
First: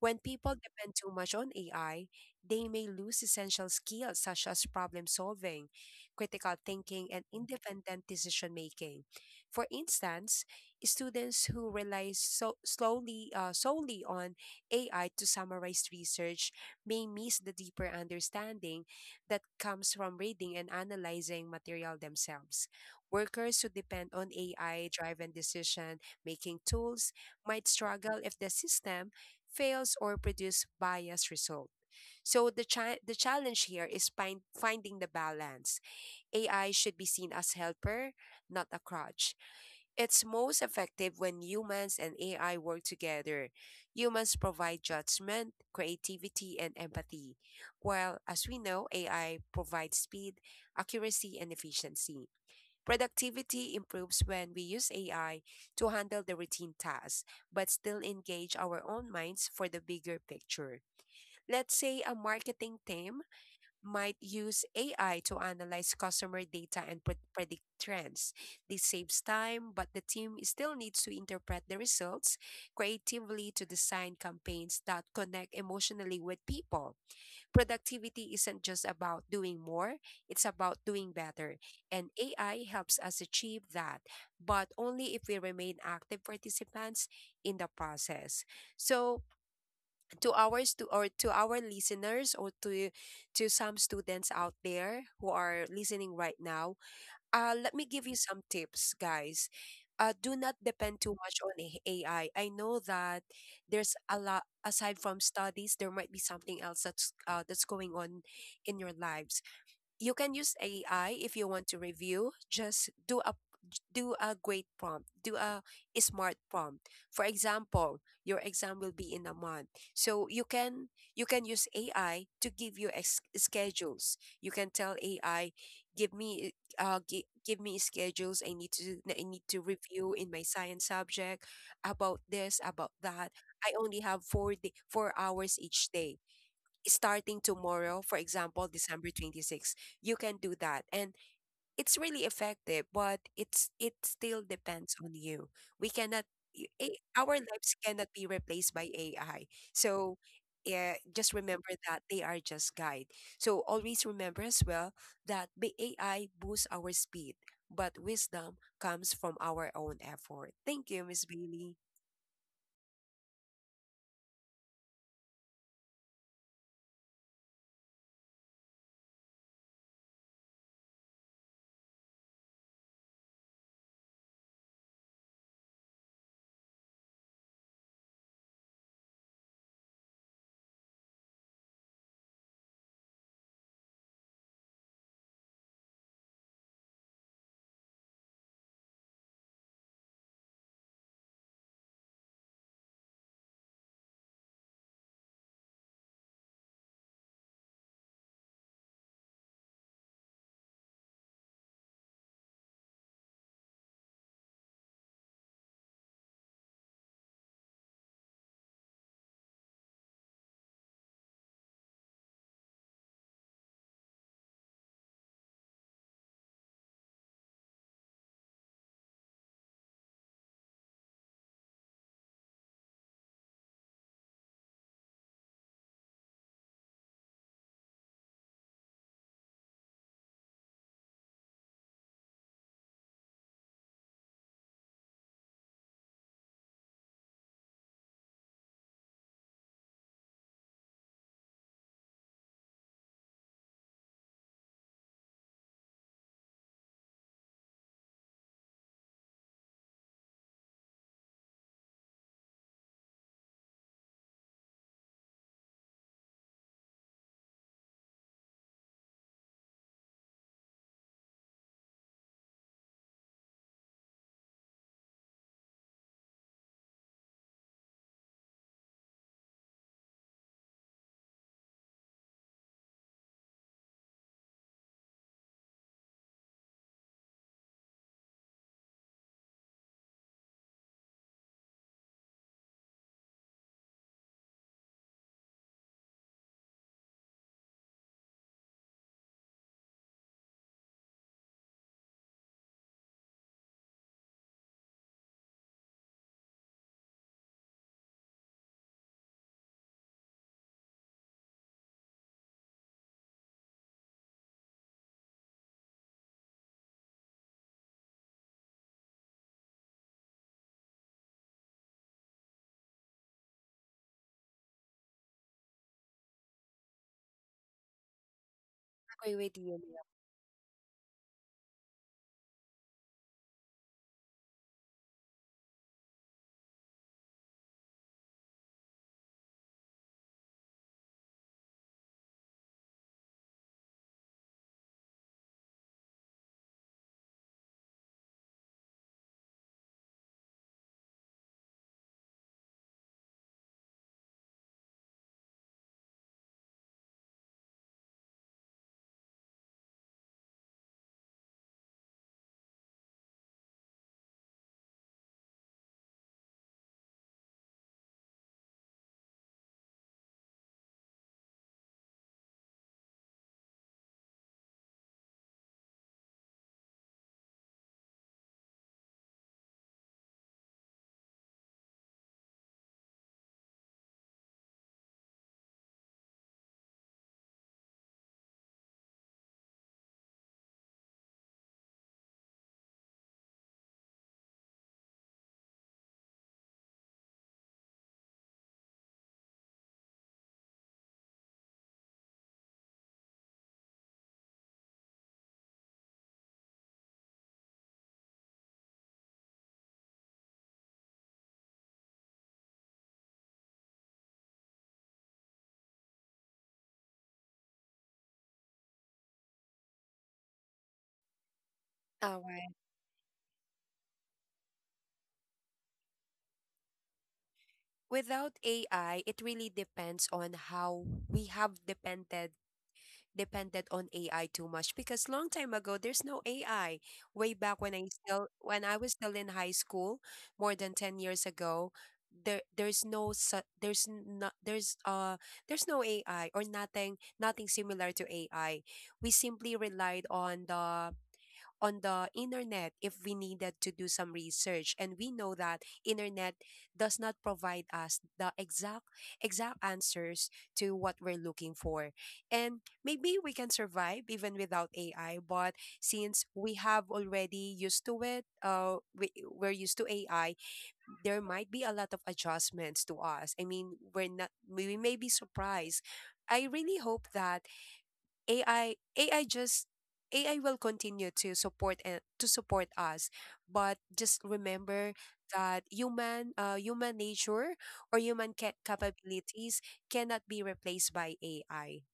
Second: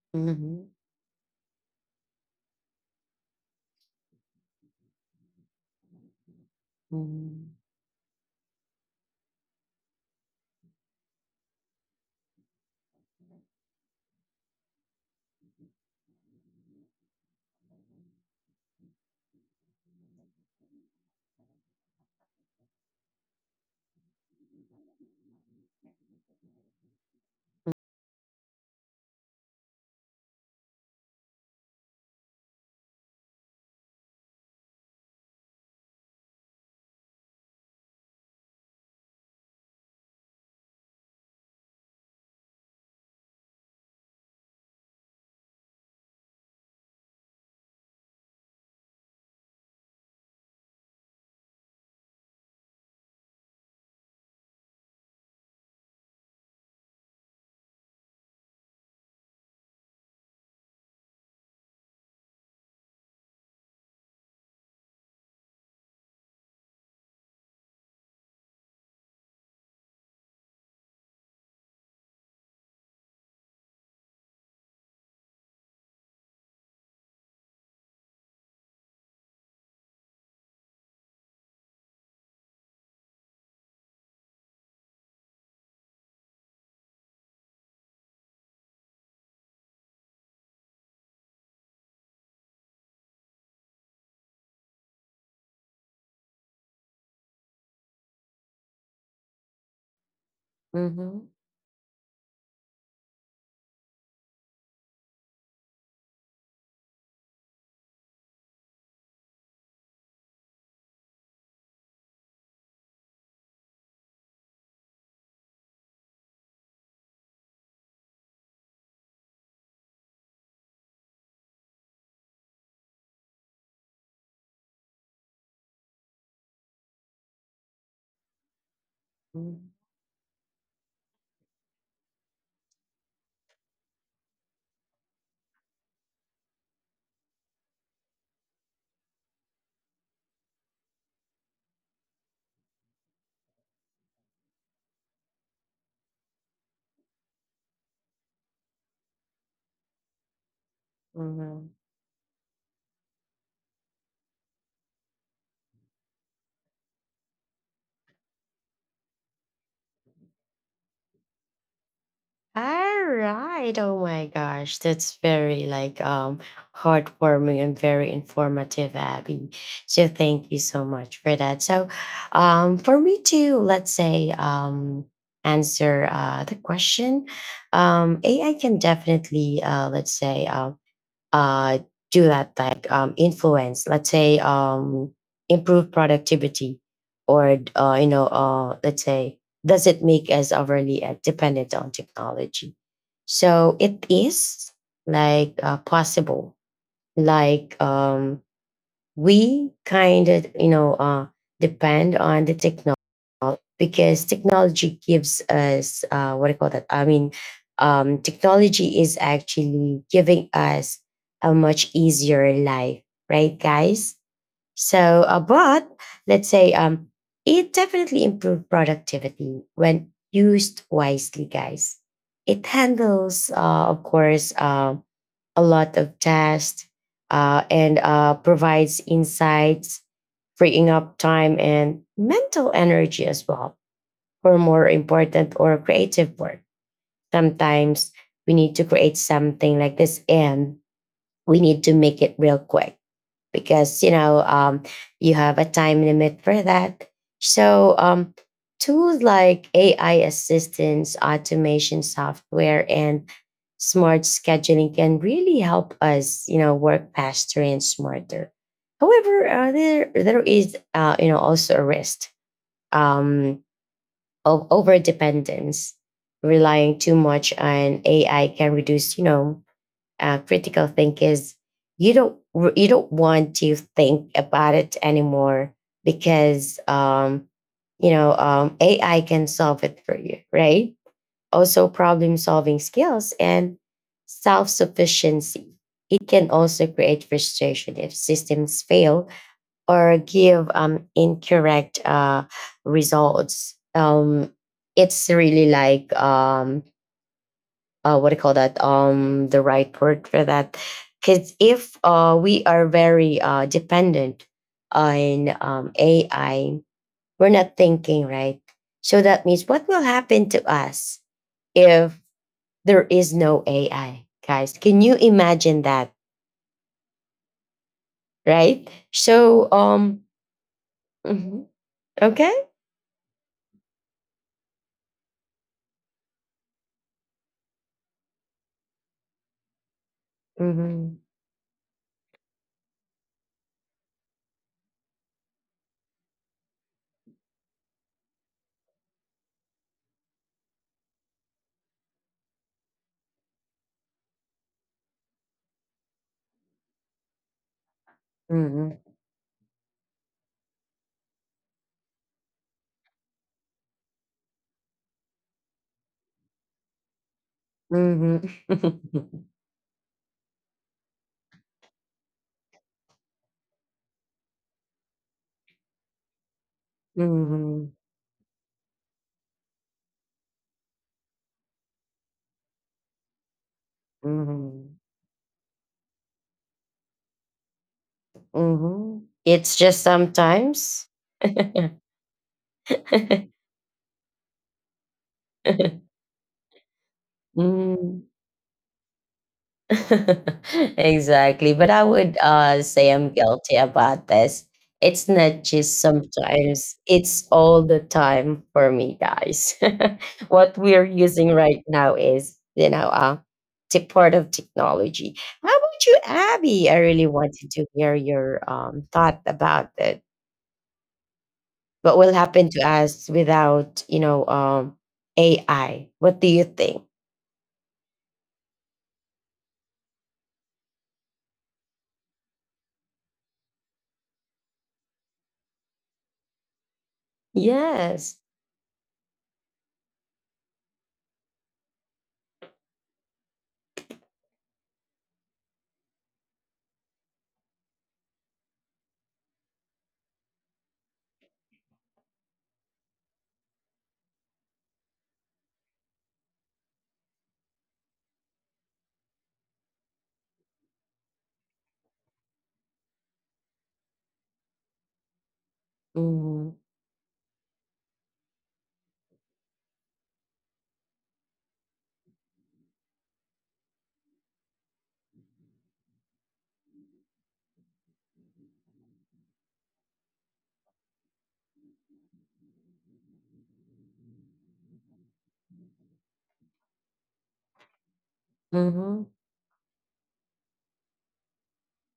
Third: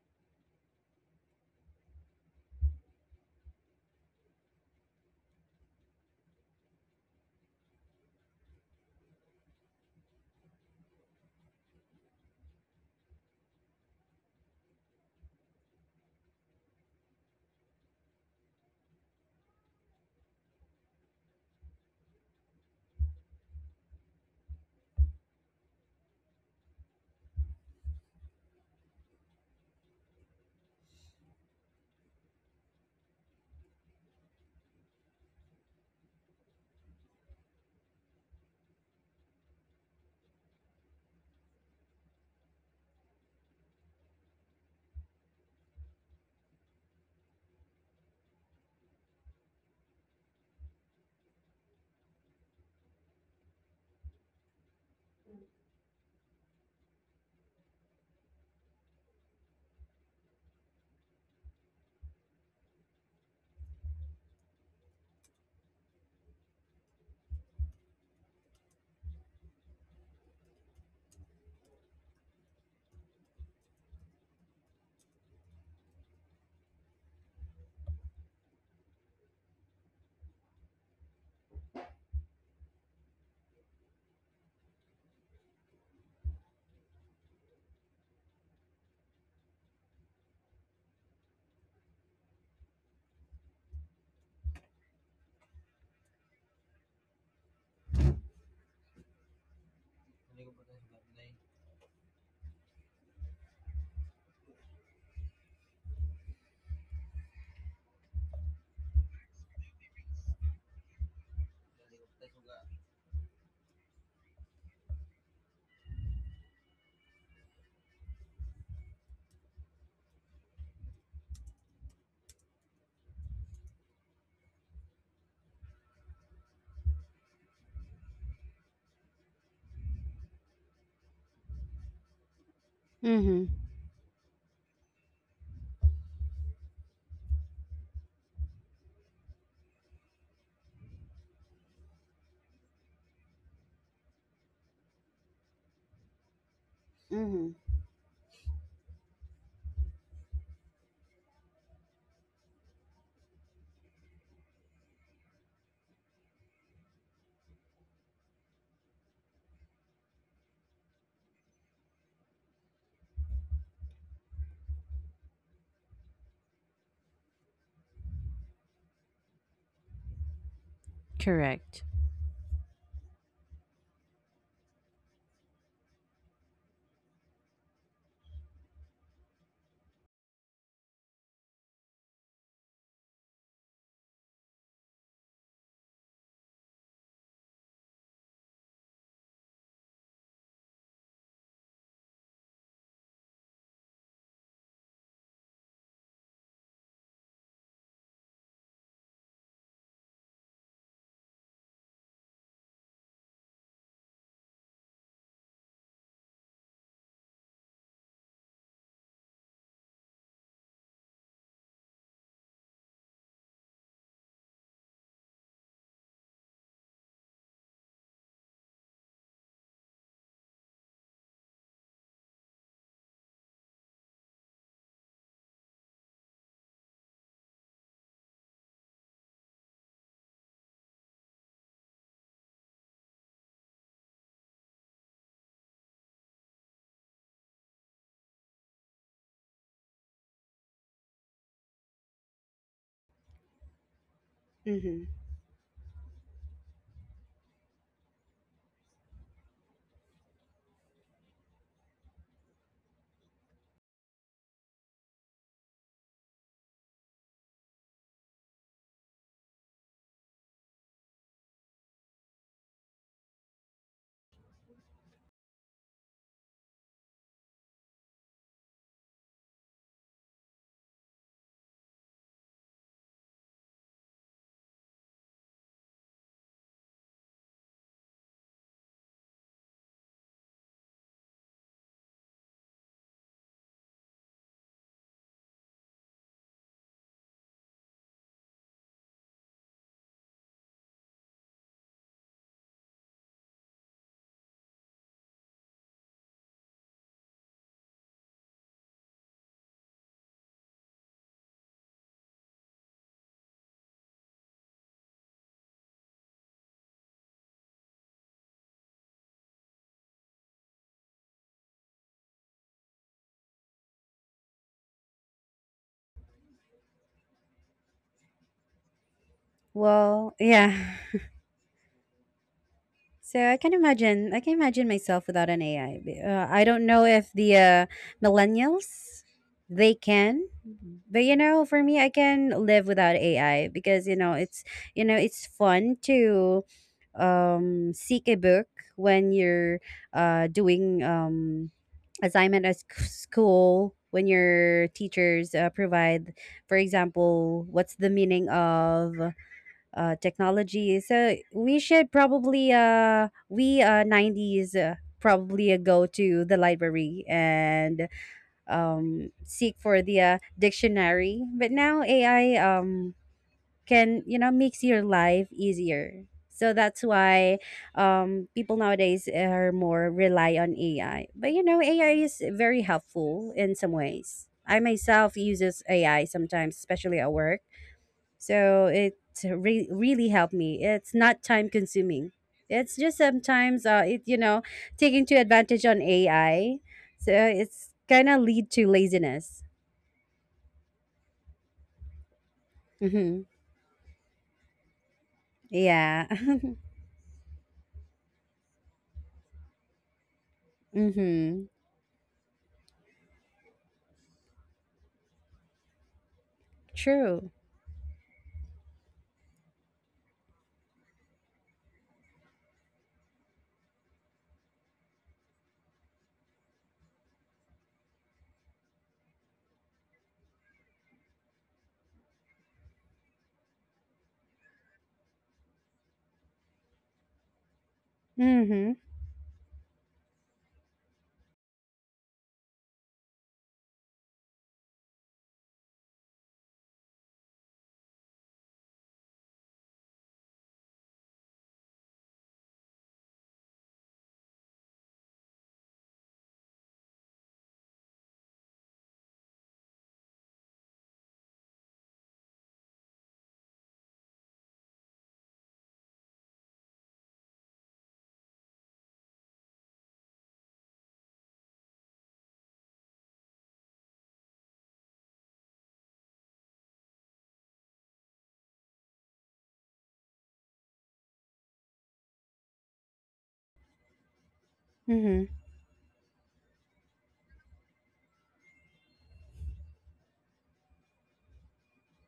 S3: When people
S1: mhm,
S3: depend too much on AI, they may lose essential skills such as problem solving, critical thinking, and
S1: mhm,
S3: independent decision making. For instance, students who rely so slowly solely on AI to summarize research may miss the deeper understanding that comes from reading and analyzing material themselves. Workers who depend on AI driven decision making tools might struggle if the system fails or produce biased result. So the challenge here is finding the balance. AI should be seen as helper, not a crutch. It's most effective when humans and AI work together. Humans provide judgment, creativity, and empathy, while as we know, AI provides speed, accuracy, and efficiency. Productivity improves when we use AI to handle the routine tasks, but still engage our own minds for the bigger picture. Let's say a marketing team might use AI to analyze customer data and predict trends. This saves time, but the team still needs to interpret the results creatively to design campaigns that connect emotionally with people. Productivity isn't just about doing more, it's about doing better. And AI helps us achieve that, but only if we remain active participants in the process. So, to our listeners or to some students out there who are listening right now, let me give you some tips, guys. Do not depend too
S1: mhm,
S3: much on AI. I know that there's a lot aside from studies, there might be something else that's that's going on in your lives. You can use AI if you want to review. Just do a great prompt. Do a smart prompt. For example, your exam will be in a month. So you can use AI to give you schedules. You can tell AI, give me give me schedules I need to
S1: mhm,
S3: review in my science subject about this, about that.
S2: Mm-hmm.
S3: I only have 4 day, 4 hours each day starting tomorrow, for example, December 26. You can do that. And it's really effective, but it still depends on you. We cannot our
S2: Mm-hmm.
S3: lives cannot be replaced by AI. So yeah, just
S1: mhm.
S3: remember that they are just guide. So always remember as well that the AI boosts our speed, but wisdom comes from our own effort. Thank you, Miss Bailey.
S1: All right. Oh my gosh, that's very like heartwarming and very informative, Abby. So thank you so much for that.
S2: Correct.
S1: So, for me to let's say answer the question, AI can definitely let's say uh do that like influence. Let's say improve productivity, or you know let's say does it make us overly dependent on technology? So it is like possible. Like we kind of you know depend on the technology because technology gives us what do you call that? I mean, technology is actually giving us a much easier life, right, guys? So, but let's say it definitely improved productivity when used wisely, guys. It handles, of course, a lot of tasks and provides insights, freeing up time and mental energy as well for more important or creative work. Sometimes we need to create something like this and we need to make it real quick because you know
S2: Mm-hmm.
S1: you have a time limit for that. So um, tools like AI assistance, automation software, and smart scheduling can really help us, you know, work faster and smarter. However, there is you know also a risk um, of over dependence. Relying too much on AI can reduce, you know, critical think is you don't you don't want to think about it anymore because you know AI can solve it for you, right? Also, problem solving skills and self sufficiency. It can also create frustration if systems fail or give incorrect results. It's really like what do you call that? The right word for that. Because if we are very dependent on AI, we're not thinking, right? So that means what will happen to us if there is no AI, guys? Can you imagine that, right?
S3: Agree with
S1: So,
S3: you.
S2: Well, yeah.
S1: mhm. Okay.
S2: So I can imagine. I can imagine myself without an AI. I don't know if the millennials they can, but
S1: Mhm.
S2: you know, for me, I can live without AI, because you know it's, you know, it's fun to seek a book when you're doing assignment at school when your teachers provide, for example, what's the meaning
S1: Mhm.
S2: of technology. So we should probably we 90s probably go to the library and
S1: Mhm. Mhm.
S2: seek for the dictionary. But now AI can, you know, makes your life easier. So that's why
S1: Mhm.
S2: people nowadays are more rely on AI. But you know AI is very helpful in some ways. I myself uses AI sometimes, especially at work, so it
S1: Mhm. It's just
S2: really helped me.
S1: sometimes.
S2: It's not time consuming. It's just sometimes it, you know, taking to advantage on AI, so it's
S1: Mm.
S2: kind of lead to laziness.
S1: Exactly. But I would say I'm
S2: hmm
S1: guilty about this. It's not just
S2: yeah.
S1: sometimes, it's all the time for me, guys. What we're using
S2: hmm
S1: right now is, you know, part of technology. How about you, Abby? I really
S2: True.
S1: wanted to hear your thought about it. What will
S3: All
S1: happen
S3: right.
S1: to us without, you know, AI? What do you think?
S3: Without AI, it really depends on how we have depended on AI too much, because long time ago there's no AI. Way back when I
S1: Yes.
S3: still when
S2: hmm
S3: I was still in high school, more than 10 years ago, there there's no su- there's not there's uh there's no AI or nothing similar to AI. We simply relied on the internet if we needed to do some research, and we know that internet does not provide us the exact answers to what we're looking for. And maybe we can survive even without AI, but since we
S1: 嗯
S3: have already used to it, we're used to AI, there might be a lot of adjustments to us. I mean, we're not we may be surprised. I really hope that AI AI just AI will continue to support and to support us, but just remember
S2: Mhm.
S3: that human nature or human
S1: 嗯。
S3: capabilities cannot be replaced by AI.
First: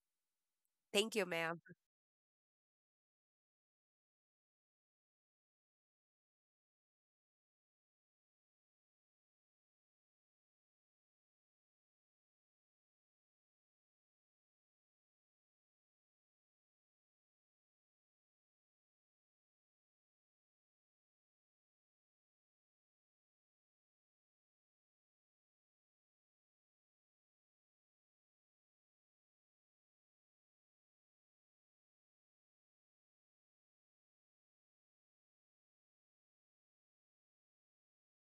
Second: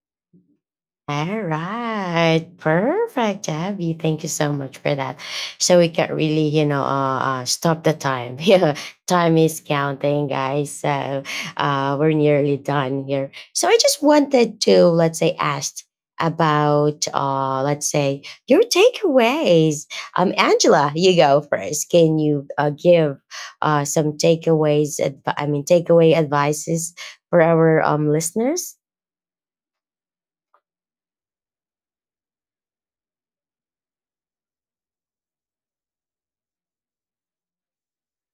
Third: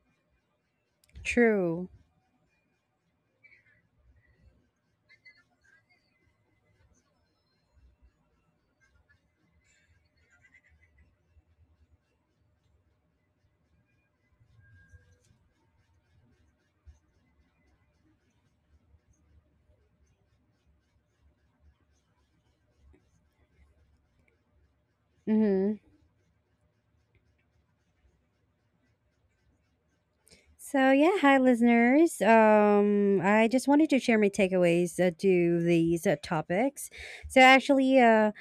S3: Thank you,
S1: All
S3: ma'am.
S2: True.
S1: right, perfect, Abby. Thank you so much for that. So we can really, you know, stop the time. Yeah, time is counting, guys. So we're nearly done here. So I just wanted to, let's say, ask about, let's say, your takeaways. Angela, you go first. Can you give some takeaways? I mean,
S2: Mhm.
S1: takeaway advices for our listeners.
S2: So yeah, hi listeners. I just wanted to share my takeaways to these topics. So actually,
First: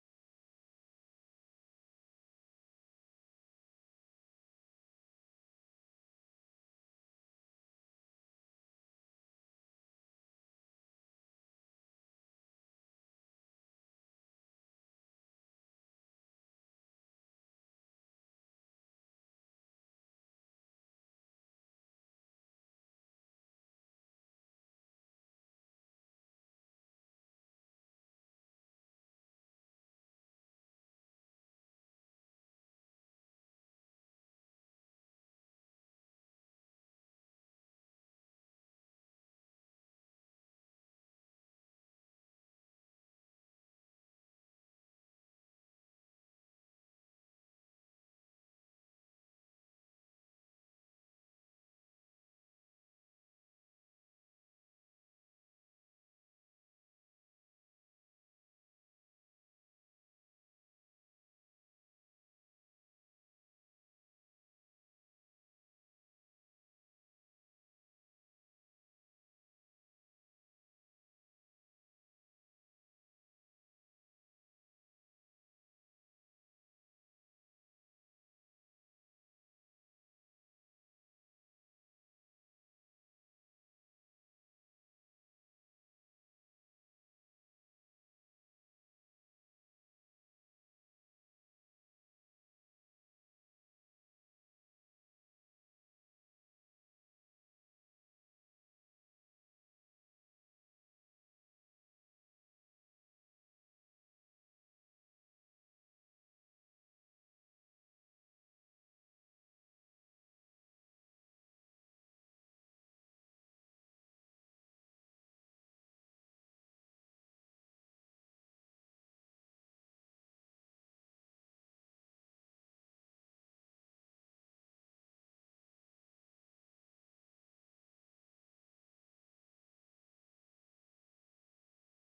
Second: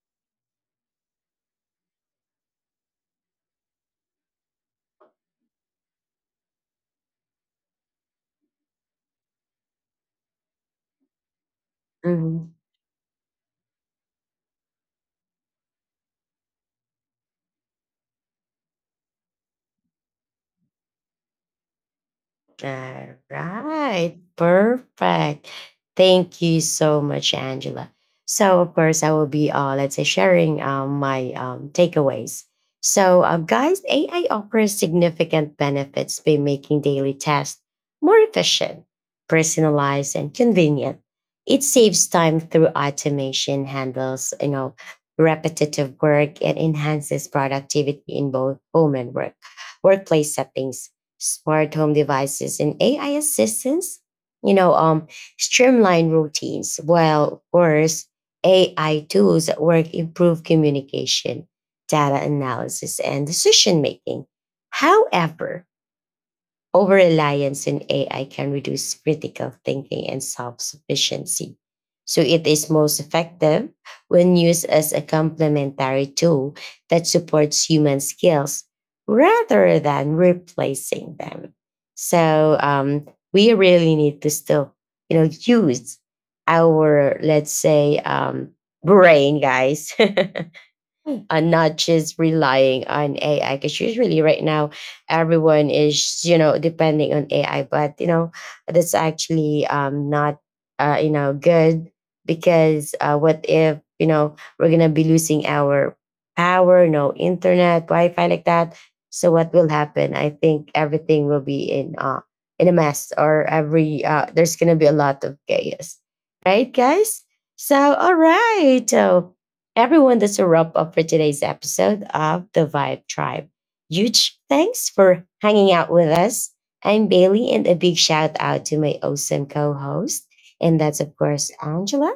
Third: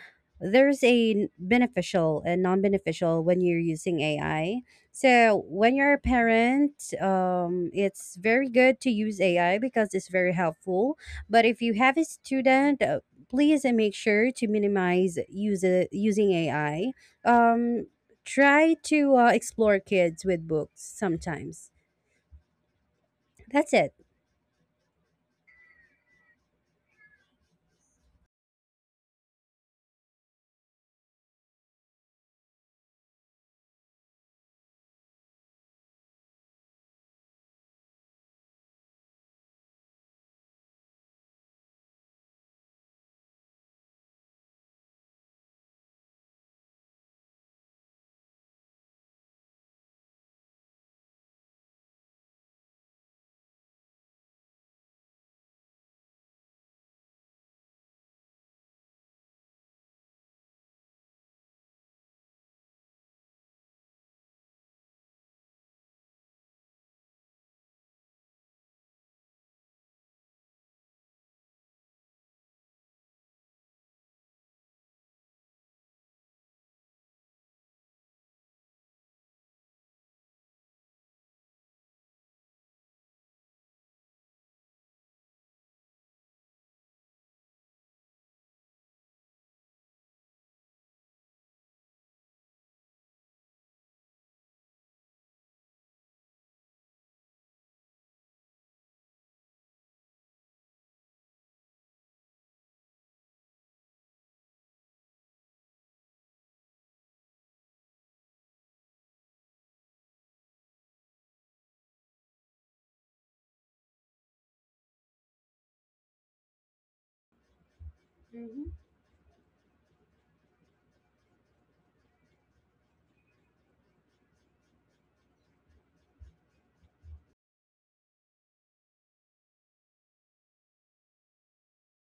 S2: there's a beneficial and non-beneficial when you're using AI. So when you're a parent, it's very good to use AI because it's very helpful. But if you have a
S1: Mm-hmm.
S2: student, please make sure to minimize use using AI. Um, try to explore kids with books sometimes.
S1: All
S2: That's it.
S1: right, perfect. Thank you so much, Angela. So, of course, I will be, let's say, sharing my takeaways. So, guys, AI offers significant benefits by making daily tasks more efficient, personalized, and convenient. It saves time through automation, handles, you know, repetitive work, and enhances productivity in both home and work workplace settings. Smart home devices and AI assistants, you know, streamline routines, while of course AI tools at work improve communication, data analysis, and decision making. However, over reliance in AI can reduce critical thinking and self sufficiency. So it is most effective when used as a complementary tool that supports human skills rather than replacing them. So we really need to still, you know, use our let's say brain, guys, and not just relying on AI. Because usually, right now, everyone is you know depending on AI, but you know that's actually not you know good because what if you know we're gonna be losing our power, no internet, Wi-Fi like that. So what will happen? I think everything will be in a mess, or every there's gonna be a lot of chaos, right, guys? So all
S2: hmm
S1: right, so everyone, that's a wrap up for today's episode of The Vibe Tribe. Huge thanks for hanging out with us. I'm Bailey, and a big shout out to my awesome co host, and that's, of course, Angela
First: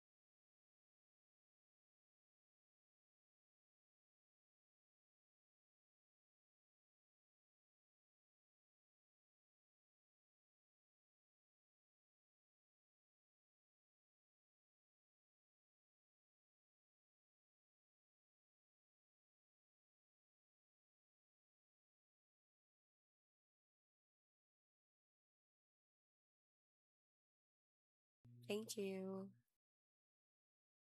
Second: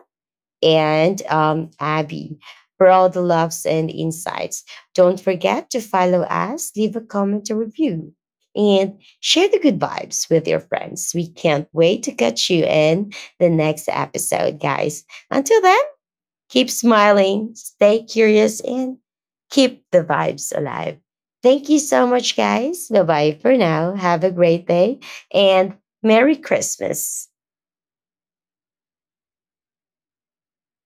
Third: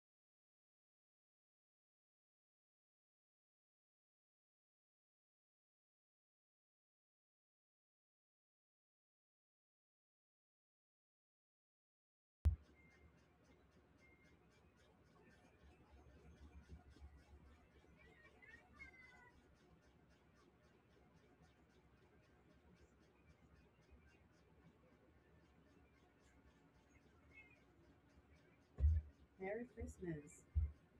S1: and Abby for all the loves and insights. Don't forget to follow us, leave a comment or review, and share the good vibes with your friends. We can't wait to catch you in the next episode, guys. Until then, keep smiling, stay curious, and keep the vibes alive. Thank you so much, guys. Bye bye for now. Have a great day and Merry Christmas.
S3: Thank you.
S2: Merry Christmas.